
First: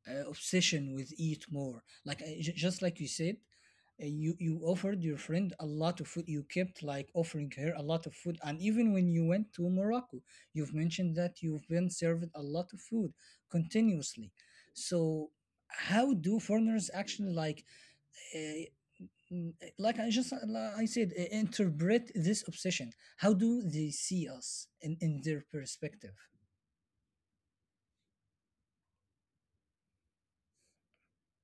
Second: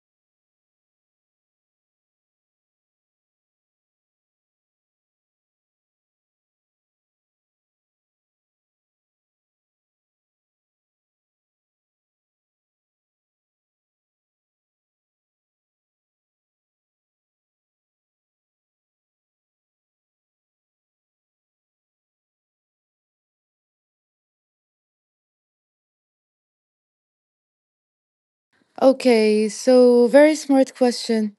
obsession with eat more, like just like you said, you, you offered your friend a lot of food, you kept like offering her a lot of food. And even when you went to Morocco, you've mentioned that you've been served a lot of food continuously. So how do foreigners actually like, uh, mm, eh, like I just, like I said, eh, interpret this obsession? How do they see us in their perspective? Okay, so very smart question.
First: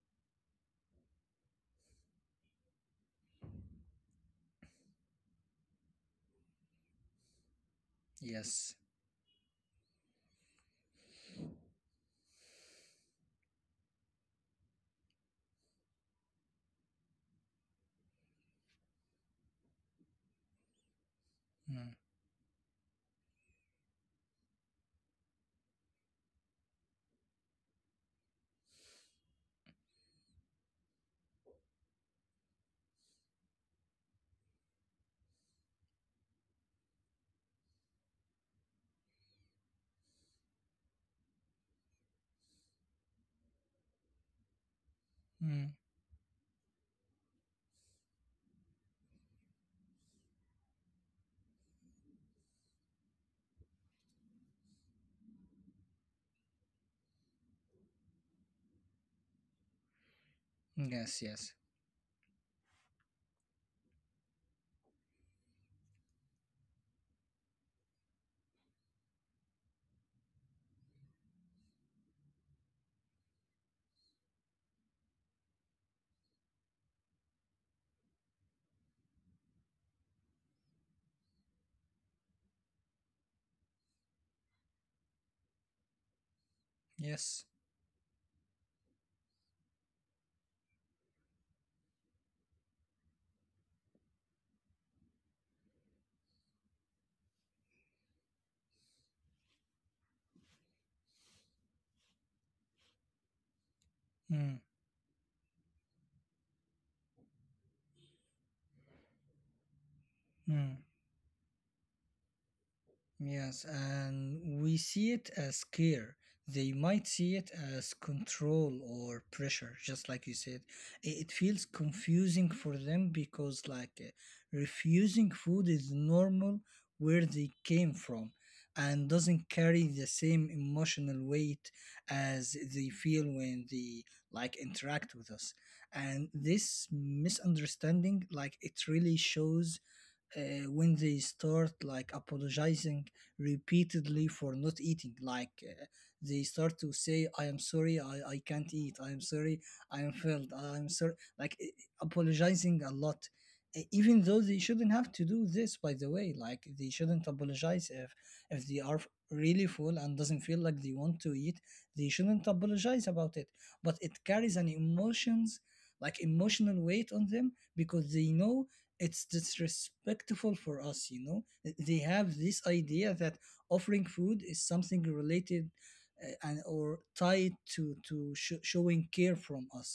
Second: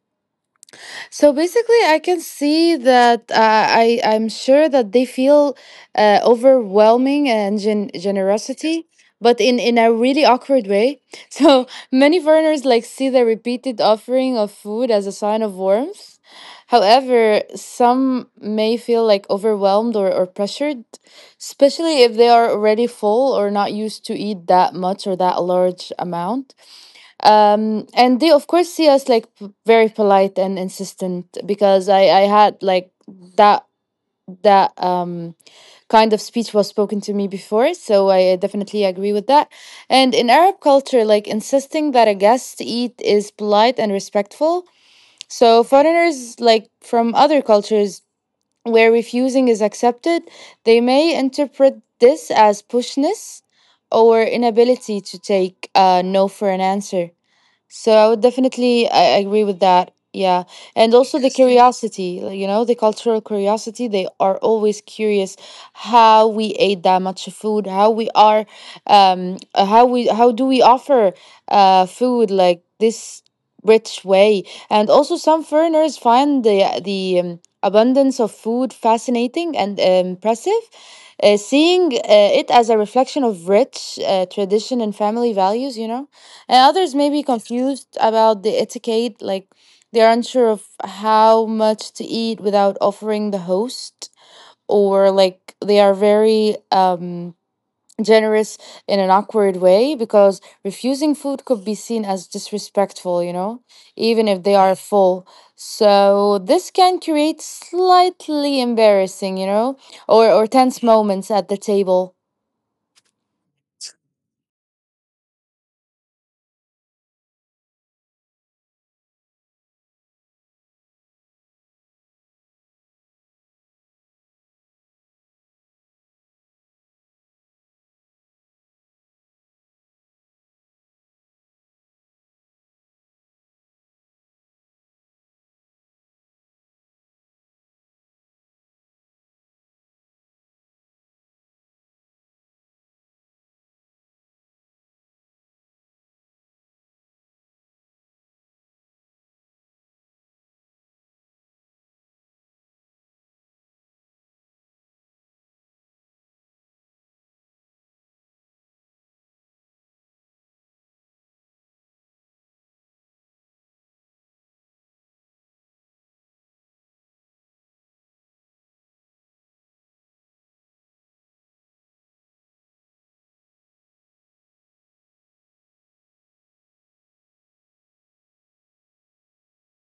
So basically, I can see that I'm sure that they feel overwhelming and Yes. generosity, but in a really awkward way. So many foreigners like see the repeated offering of food as a sign of warmth. However, some may feel like overwhelmed, or pressured, Mm. especially if they are already full or not used to eat that much or that large amount. And they of course see us like very polite and insistent, because I had like that that kind of speech was spoken to me before, so I definitely agree with that. And in Arab culture, like insisting that a guest eat is polite and respectful. So Mm. foreigners like from other cultures where refusing is accepted, they may interpret this as pushness or inability to take no for an answer. So I would definitely I agree with that. Yeah. And also Yes, the Interesting. yes, Curiosity, like, you know, the cultural curiosity. They are always curious how we ate that much food, how we are, how do we offer food like this rich way. And also some foreigners find the abundance of food fascinating and impressive. Seeing it as a reflection of rich tradition and family values, you know? And others may be yes. confused about the etiquette, like they're unsure of how much to eat without offering the host, or like they are very generous in an awkward way, because refusing food could be seen as disrespectful, you know, even if they Mm. are full. So this can create slightly embarrassing, you know, or Mm. tense moments at the table. Yes, and we see it as care. They might see it as control or pressure, just like you said. It feels confusing for them because, like, refusing food is normal where they came from, and doesn't carry the same emotional weight as they feel when they like interact with us. And this misunderstanding, like, it really shows when they start like apologizing repeatedly for not eating. Like they start to say, "I am sorry, I can't eat, I am sorry, I am filled, I am sorry." Like, eh, eh, apologizing a lot. Eh, even though they shouldn't have to do this, by the way. Like, they shouldn't apologize if they are really full and doesn't feel like they want to eat. They shouldn't apologize about it. But it carries an emotions, like emotional weight on them because they know it's disrespectful for us, you know. They have this idea that offering food is something related and or tied to sho showing care from us.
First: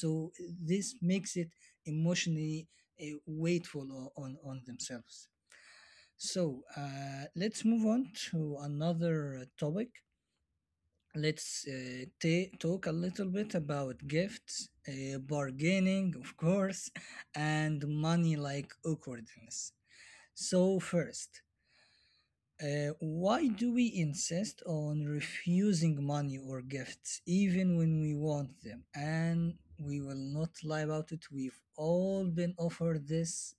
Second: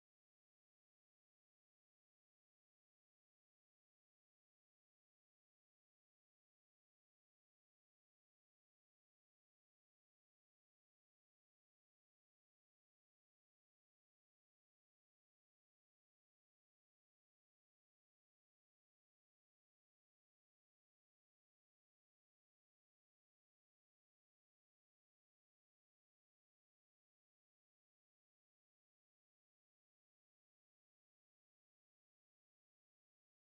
So this makes it emotionally weightful on themselves. So let's move on to another topic. Let's talk a little bit about gifts, bargaining, of course, and money, like, awkwardness. So, first, why do we insist on refusing money or gifts even when we want them? And we will not lie about it. We've all been offered this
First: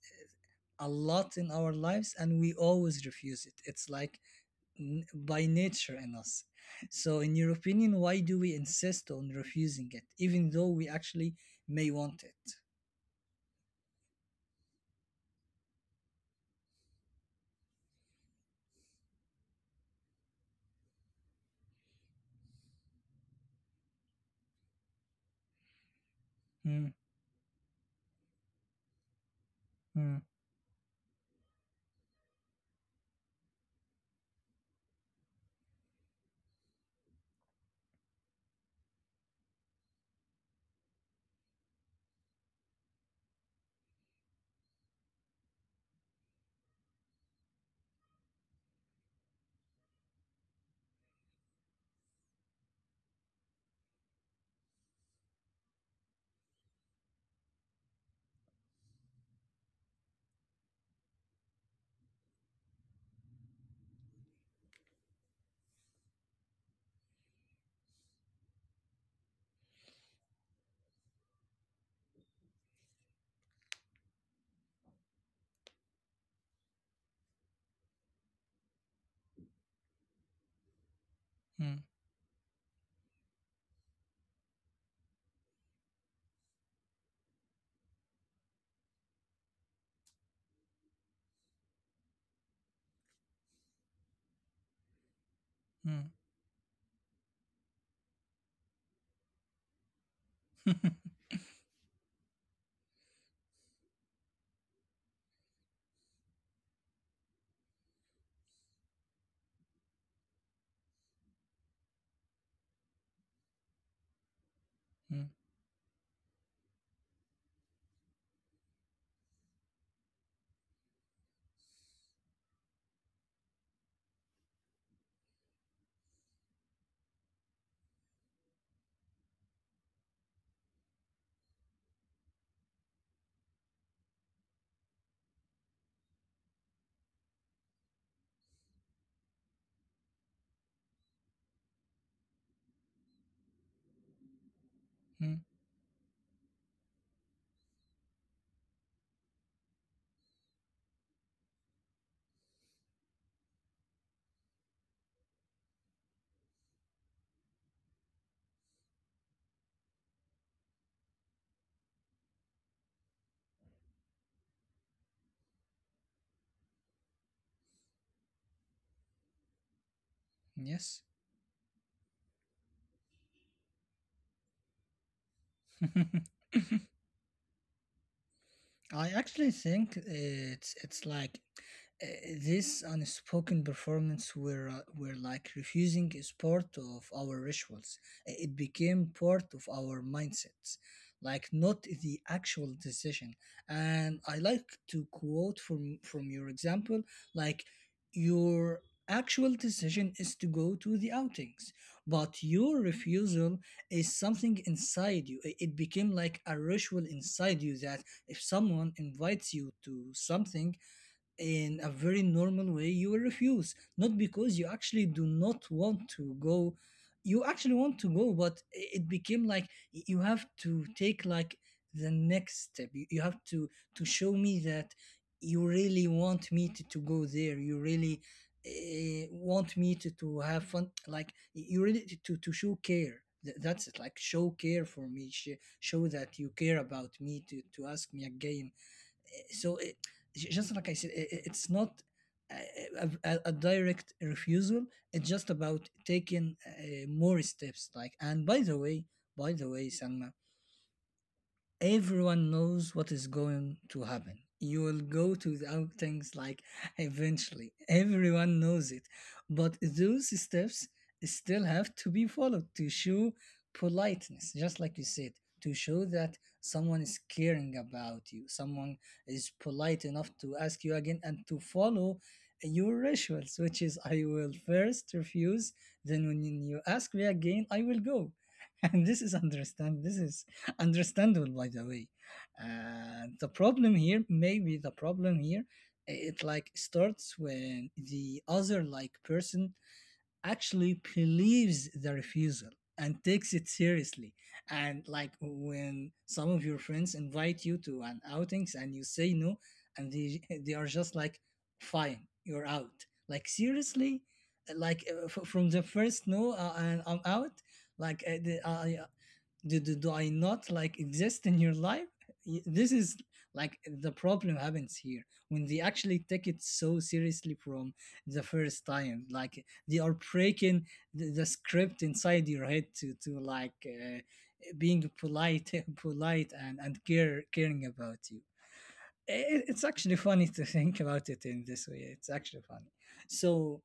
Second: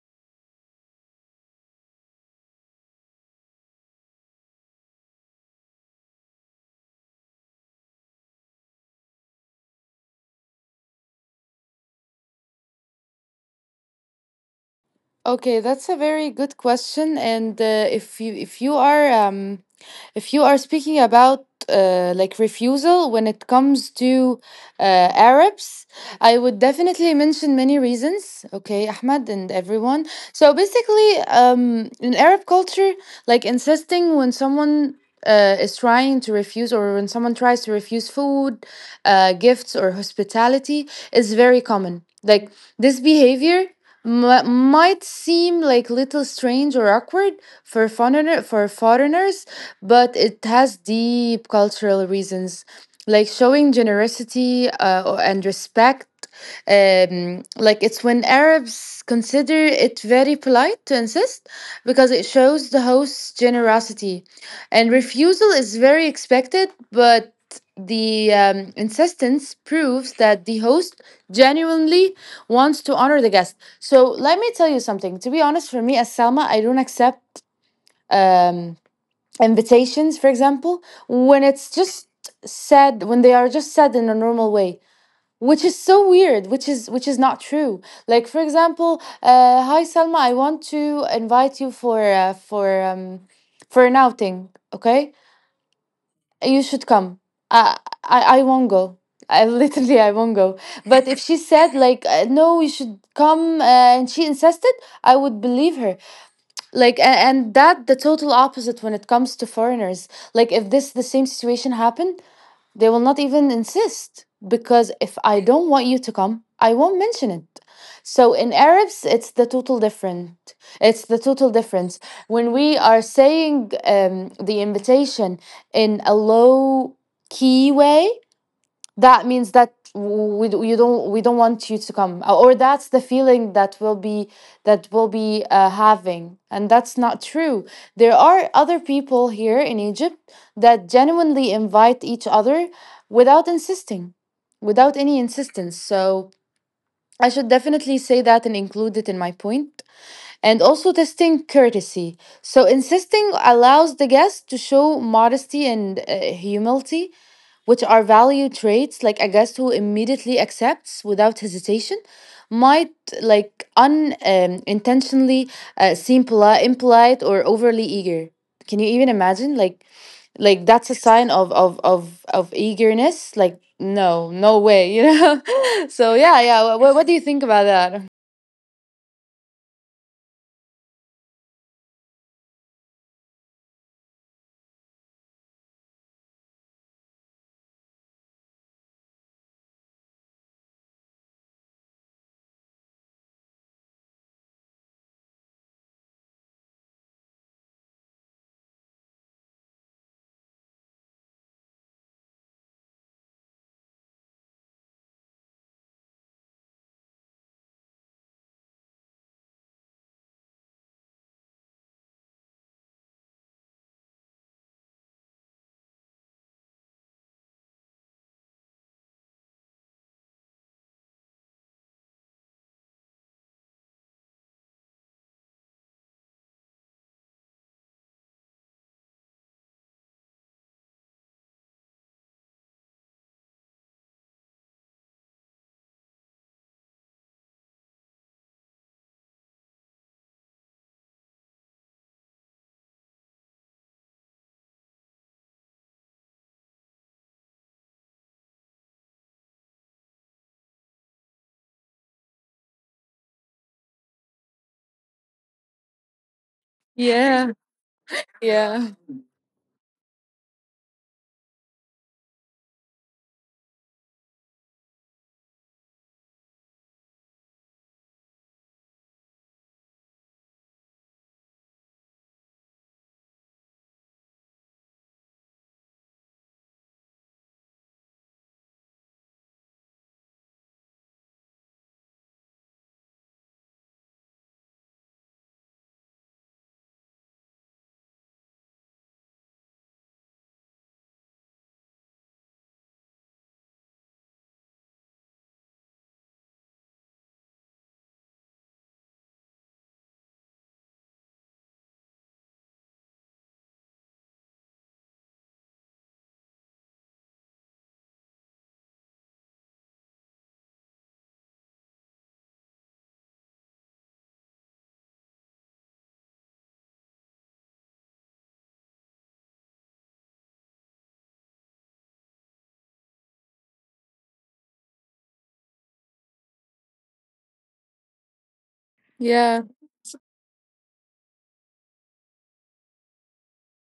a lot in our lives, and we always refuse it. It's like, by nature in us. So, in your opinion, why do we insist on refusing it even though we actually may want it? Okay, that's a very good question. And if you are speaking about like refusal when it comes to Arabs, I would Mm. definitely mention many reasons. Okay, Ahmad and everyone. Mm. So basically, in Arab culture, like insisting when someone is trying to refuse, or when someone tries to refuse food, gifts or hospitality is very common. Like this behavior might seem like little strange or awkward for for foreigners, but it has deep cultural reasons, like showing generosity and respect. Like it's when Arabs consider it very polite to insist because it shows the host's generosity. And refusal is very expected, but the insistence proves that the host genuinely wants to honor the guest. So let me tell you something. To be honest, for me as Salma, I don't accept um, invitations, for example, when it's Mm. just said, when they are just said in a normal way, which is so weird, which is not true. Like for example, hi Salma, I want to invite you for for an outing. Okay, Mm. you should come. I I won't go. I literally I won't go. But if she said like no you should come, and she insisted, I would believe her. like and, and that the total opposite when it comes to foreigners. Like if this the same situation happened, they will not even insist, because if Mm. I don't want you to come, I won't mention it. So in Arabs, it's the total different. It's the total difference. When we are saying the invitation in a low key way, that means that we don't want you to come. Or that's the feeling that will be having, and that's not true. There are other people here in Egypt that genuinely invite each other without insisting, without any Mm. insistence. So I should definitely say that and include it in my point. And also testing courtesy. So insisting allows the guest to show modesty and humility, which are value traits. Like a guest who immediately accepts without hesitation might, like, unintentionally intentionally, seem impolite or overly eager. Can you even imagine? Like that's a Yes. sign of eagerness. Like, no, no way, you know. So yeah, yeah, what, what do you think about that? I actually think it's like uh, this unspoken performance where, are like refusing is part of our rituals. Eh, it became part of our mindsets, like not the actual decision. And I like to quote from your example, like, your actual decision is to go to the outings, but your refusal is something inside you, it became like a ritual inside you that if someone invites you to something in a very normal way, you will refuse. Not because you actually do not want to go. You actually want to go, but it became like you have to take like the next step. You have to show me that you really want me to go there. You really, want me to have fun. Like you really to show care. That's it. Like, show care for me. Show that you care about me, to ask me again. So just like I said, I it's not a, a direct refusal. It's just about taking more steps. Like, and by the way, Salma, everyone knows what is going to happen. You will go to the outings, like, Yeah, eventually. Everyone knows yeah, it. But those steps still have to be followed to show politeness, just like you said, to show that someone is caring about you, someone is polite enough to ask you again and to follow your rituals, which is I will first refuse, then when you ask me again, I will go. And this is understand, this is understandable, by the way. And the problem here, maybe the problem here, it like starts when the other like person actually believes the refusal and takes it seriously. And like, when some of your friends invite you to an outings and you say no, and they they are just like, fine, you're out. Like, seriously, like from the first no, and I'm out. Like the, I, do, do, do I not like exist in your life? This is like the problem happens here, when they actually take it so seriously from the first time. Like, they are breaking the script inside your head to like being polite, polite, and care caring about you. yeah. It's actually funny to think about it in this way. It's actually funny. So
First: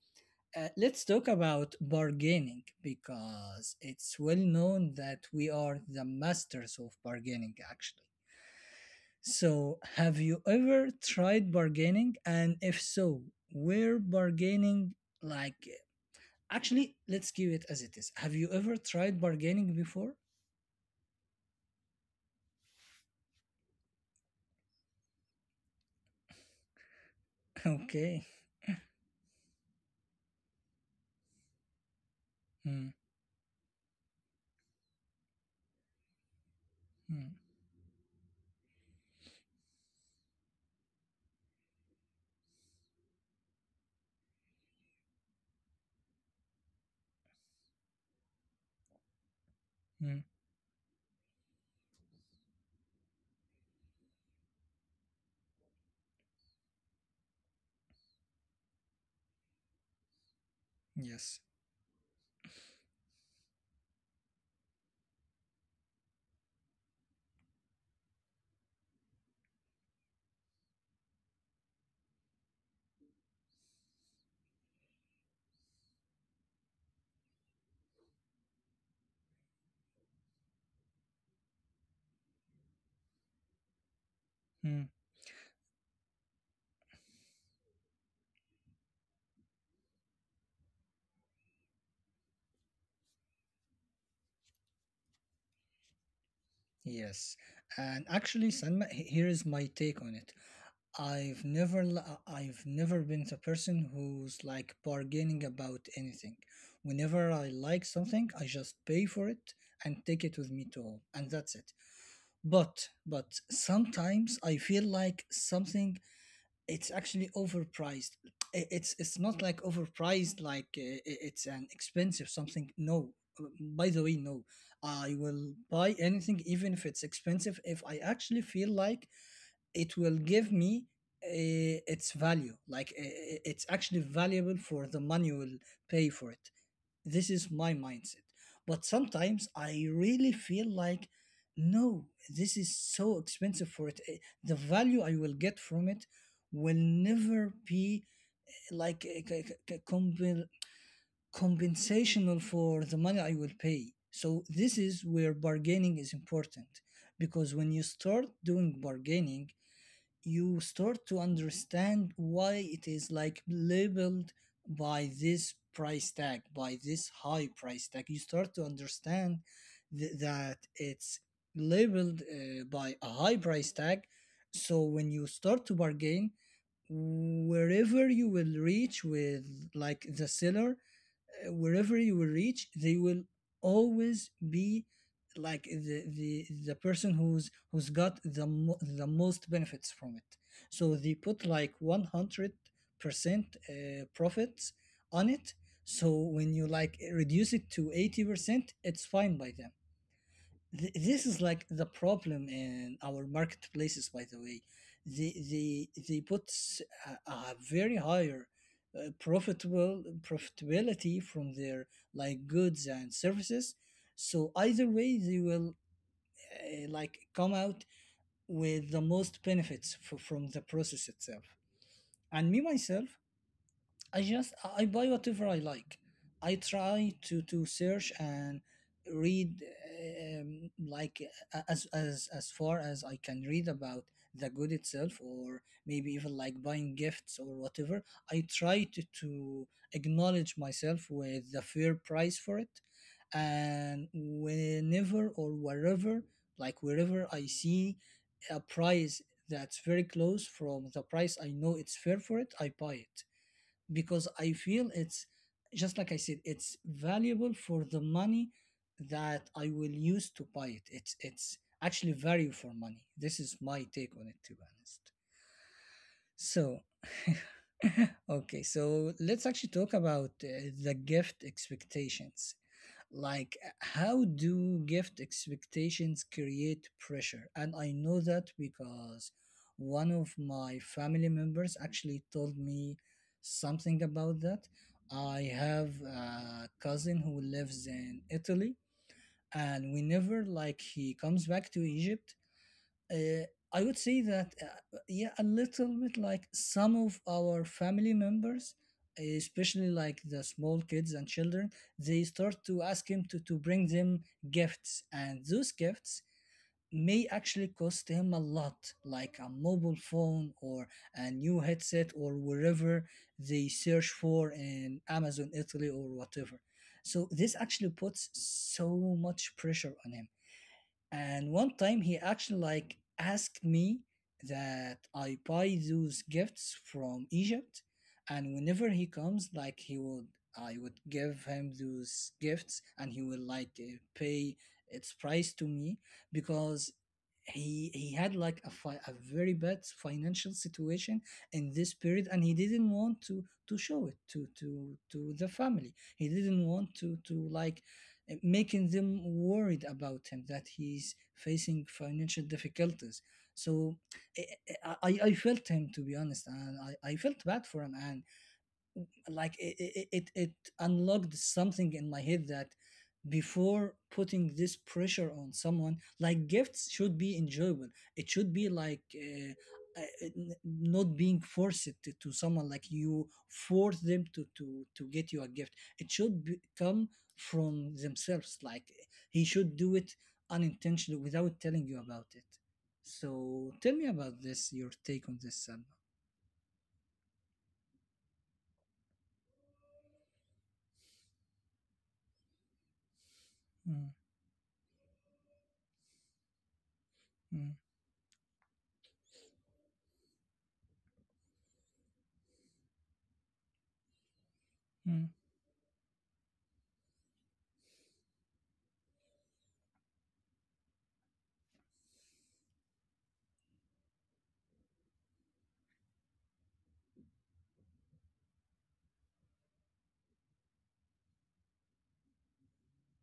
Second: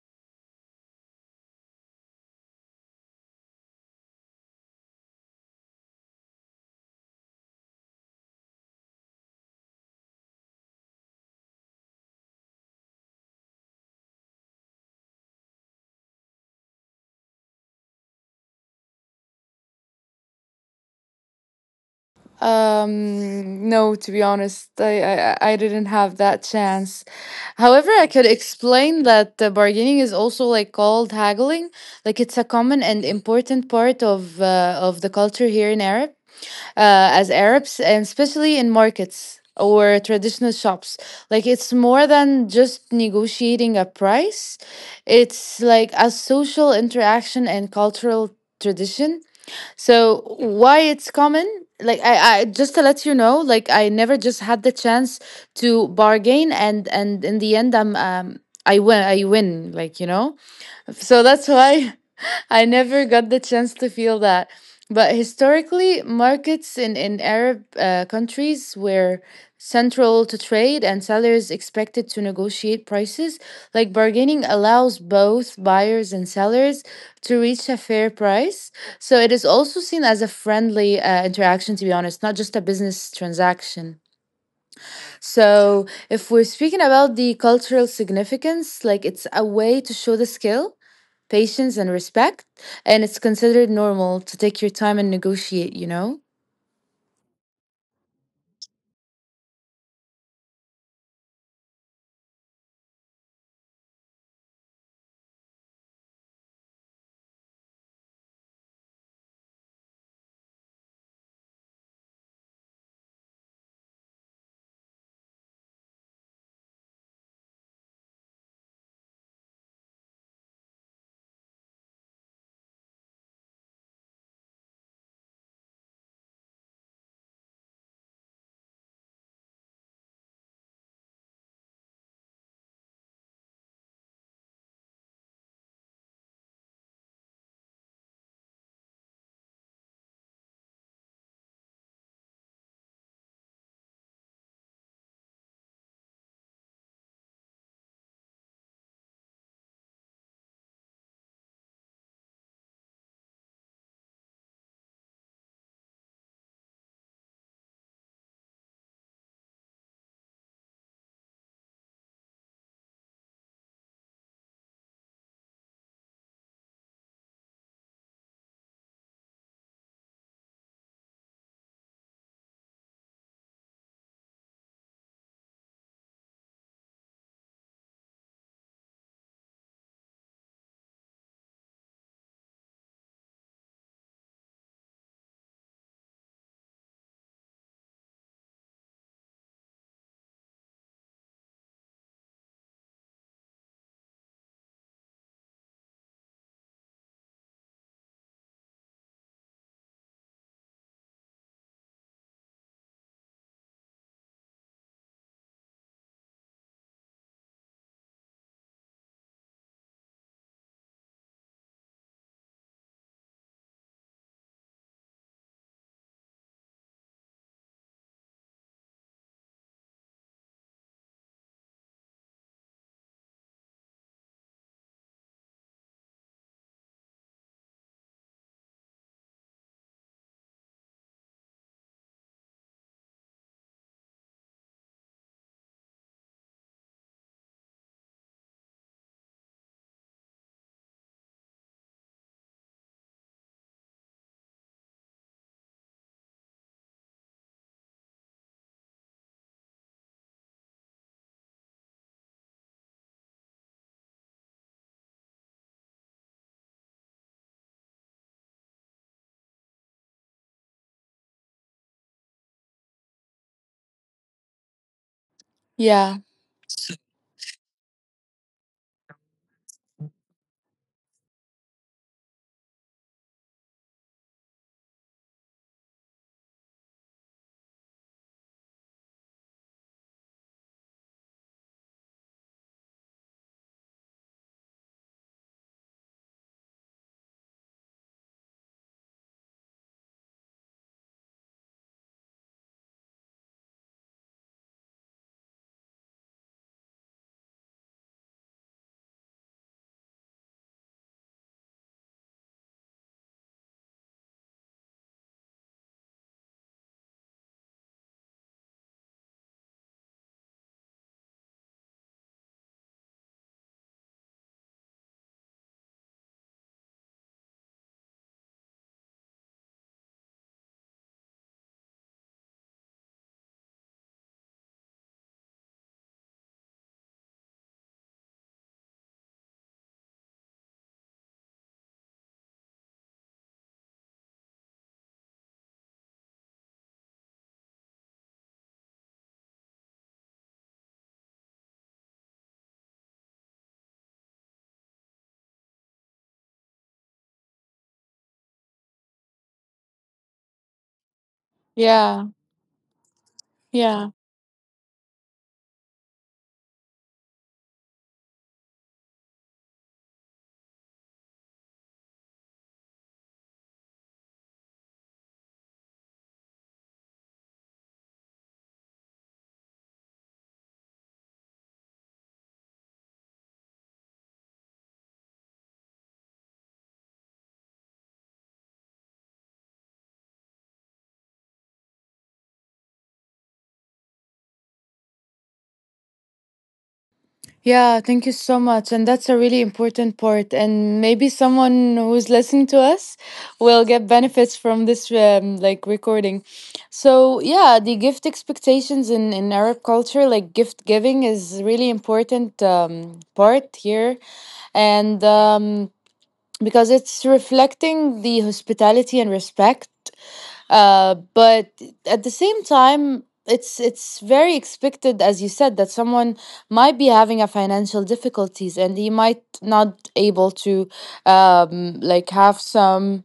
let's talk about bargaining, because it's well known that we are the masters of bargaining, actually. So, have you ever tried bargaining? And if so, where bargaining, like, actually, let's give it as it is. Have you ever tried bargaining before? No, to be honest, I didn't have that chance. However, I could Okay. explain that bargaining is also like called haggling. Like it's a common Mm. and important part of the culture here in Arab, as Mm. Arabs, and especially in markets or traditional shops. Like it's more than just negotiating a price. It's like a social interaction and cultural tradition. Mm. So why it's common? Like I just to let you know, like I never just had the chance to bargain, and in the end, I'm I win, like you know. So Yes. that's why I never got the chance to feel that. But historically, markets in Arab countries were central to trade, and sellers expected to negotiate prices. Like bargaining allows both buyers and sellers to reach a fair price. So it is also seen as a friendly interaction, to be honest, not just a business transaction. Mm. So if we're speaking about the cultural significance, like it's a way to show the skill, patience, and respect. And it's considered normal to take your time and negotiate, you know? Yes. And actually, Sanma, here is my take on it. I've never I've never been the person who's like bargaining about anything. Whenever I like something, I just pay for it and take it with me to home, and that's it. But sometimes I feel like something, it's actually overpriced. It's not like overpriced like it's an expensive something. No. By the way, no. I will buy anything even if it's expensive if I actually feel like it will give me its value it's actually valuable for the money you will pay for it. This is my mindset, but sometimes I really feel like no, this is so expensive for it. The value I will get from it will never be like a, compensational for the money I will pay. So this is where bargaining is important, because when you start doing bargaining, you start to understand why it is like labeled by this price tag, by this high price tag. You start to understand that it's labeled by a high price tag. So when you start to bargain, wherever you will reach with like the seller, wherever you will reach, they will always be like the person who's got the most benefits from it. So they put like 100% profits on it. So when you like reduce it to 80%, it's fine by them. This is like the problem in our marketplaces, by the way. They put a very higher profitable profitability from their like goods and services, so either way they will like come out with the most benefits from the process itself. And me myself, I just I buy whatever I like. I try to search and read um, like as far as I can read about the good itself, or maybe even like buying gifts or whatever. I try to acknowledge myself with the fair price for it, and whenever or wherever, like wherever I see a price that's very close from the price I know it's fair for it, I buy it because I feel it's just like I said, it's valuable for the money that I will use to buy it. It's actually value for money. This is my take on it, to be honest. Yeah, So, okay, so let's actually talk about the gift expectations, like how do gift expectations create pressure. And I know that because one of my family members actually told me something about that. I have a cousin who lives in Italy, and whenever like he comes back to Egypt, uh, I would say that, yeah, a little bit like some of our family members, especially like the small kids and children, they start to ask him to bring them gifts. And those gifts may actually cost him a lot, like a mobile phone or a new headset or wherever they search for in Amazon Italy or whatever. So this actually puts so much pressure on him, and one time he actually like asked me that I buy those gifts from Egypt, and whenever he comes like he would, I would give him those gifts and he will like pay its price to me, because he had like a, a very bad financial situation in this period, and he didn't want to show it to the family. He didn't want to like making them worried about him that he's facing yeah, financial difficulties. So yeah. I, I felt him, to be honest, and I felt bad for him, and like it unlocked something in my head that before putting this pressure on someone, like gifts should be enjoyable. It should be like not being forced to someone, like you force them to get you a gift. It should be, come from themselves, like he should do it unintentionally without telling you about it. So tell me about this, your take on this, Salma. Yeah, thank you so much. And that's a really important part. And maybe someone who's listening to us will get Mm, benefits from this like recording. So yeah, mm, the gift expectations in Arab culture, like gift giving is really important part here. And mm, because it's reflecting the hospitality and respect. But at the same time, it's very expected, as you said, that someone might be having a financial difficulties, and he might not able to like have some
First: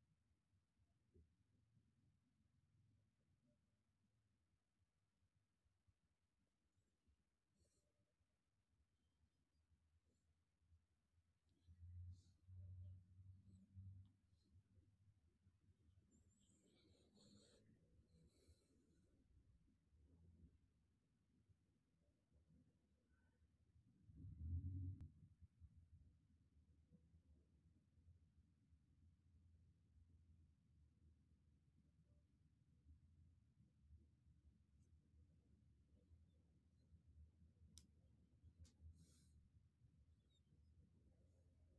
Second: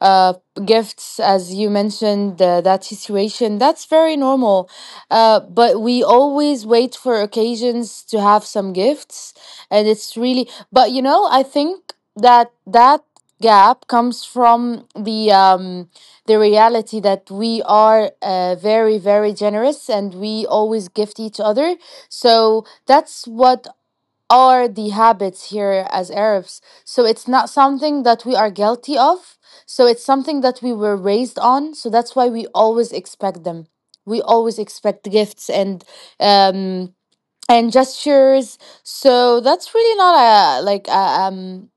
uh, gifts, as you mentioned, that situation, that's very normal. But we always wait for occasions to have some gifts. And it's really, but you know, I think that that gap comes from the reality that we are very very generous, and we always gift each other. So that's what are the habits here as Arabs. So it's not something that we are guilty of. So it's something that we were raised on. So that's why we always expect them. We always expect gifts um and gestures. So that's really not a like a,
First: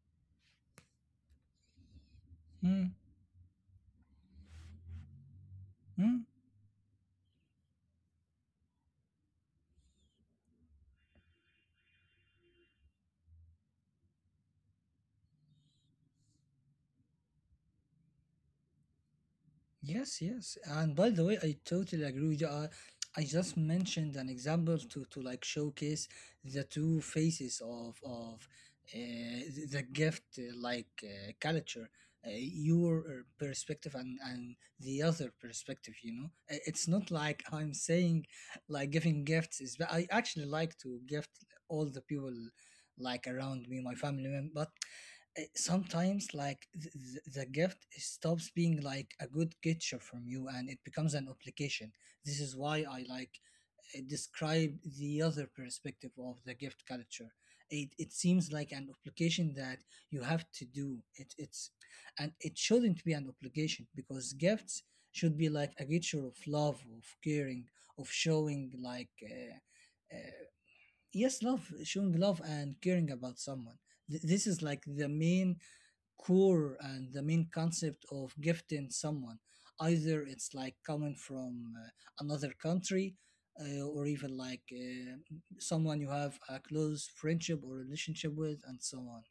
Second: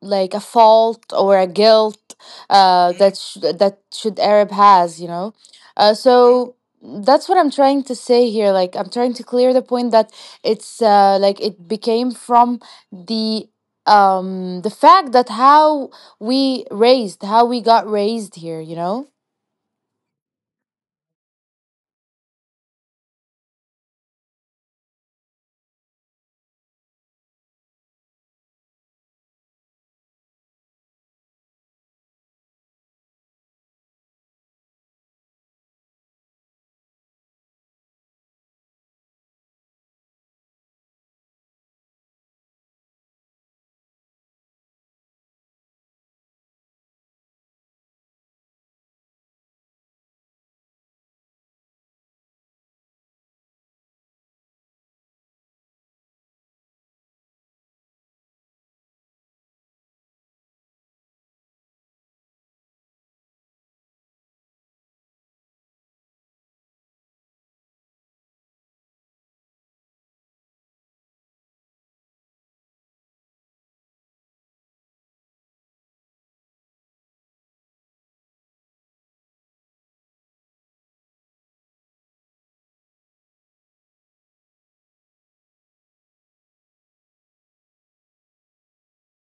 like a fault or a guilt mm, that that should Arab has, you know. Mm. So that's what I'm trying to say here. Like I'm trying to clear the point that it's like it became from the the fact that how we raised, how we got raised here, you know. Yes, yes. And by the way, I totally agree with you. I just mentioned an example to like showcase the two faces of uh, the gift like culture, your perspective and the other perspective, you know. It's not like I'm saying like giving gifts is I actually like to gift all the people like around me, my family, but sometimes like the gift stops being like a good gesture from you and it becomes an obligation. This is why I like describe the other perspective of the gift culture. It seems like an obligation that you have to do it, it's, and it shouldn't be an obligation, because gifts should be like a gesture of love, of caring, of showing like yes, love, showing love and caring about someone. This is like the main core and the main concept of gifting someone. Either it's like coming from another country, or even like someone you have a close friendship or relationship with, and so on.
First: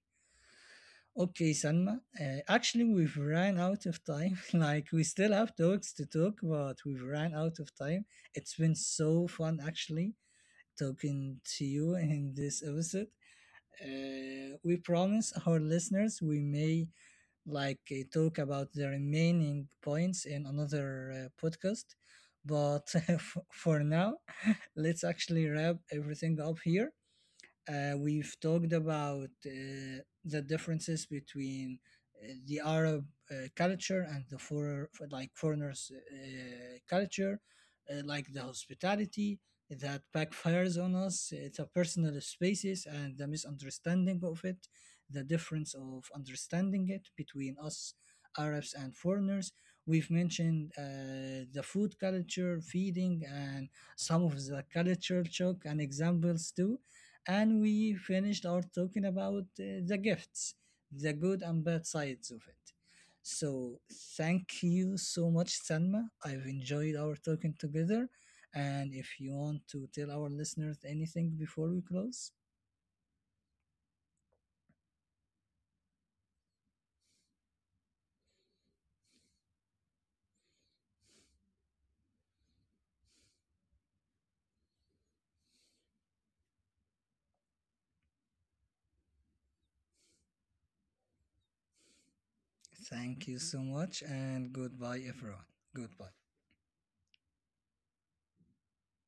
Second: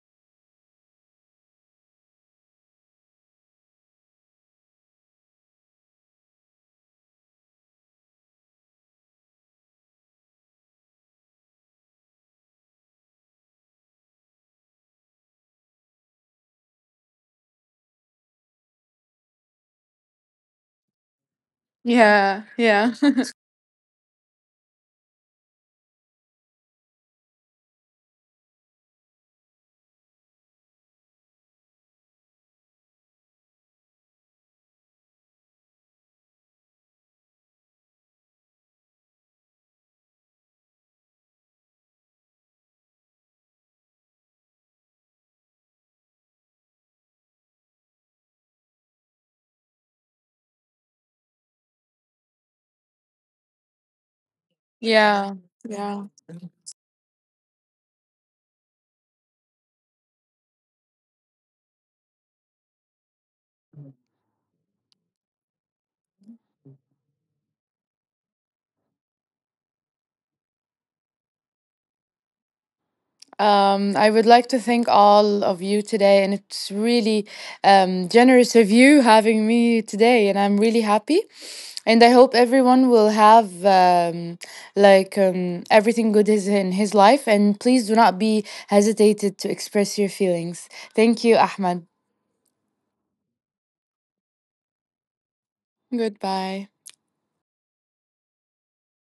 Okay, Sanma. Actually, we've ran out of time. Like, we still have talks to talk, but we've ran out of time. It's been so fun, actually, talking to you in this episode. We promise our listeners we may like talk about the remaining points in another podcast. Yeah, But yeah. For now, let's actually wrap everything up here. We've talked about the differences between the Arab culture and the for like foreigners' culture, like the hospitality that backfires on us, the personal spaces and the misunderstanding of it, the difference of understanding it between us Arabs and foreigners. We've mentioned the food culture, feeding, and some of the cultural shock and Wow. examples too. And we finished our talking about the gifts, the good and bad sides of it. So thank you so much, Sanma. I've enjoyed our talking together. And if you want to tell our listeners anything before we close, Um, I would like to thank all of you today, and it's really generous of you having me today, and I'm really happy. And I hope everyone will have like everything good is in his life. And please do not be hesitated to express your feelings. Thank you, Ahmad. thank you so much and goodbye, everyone. Goodbye. Goodbye.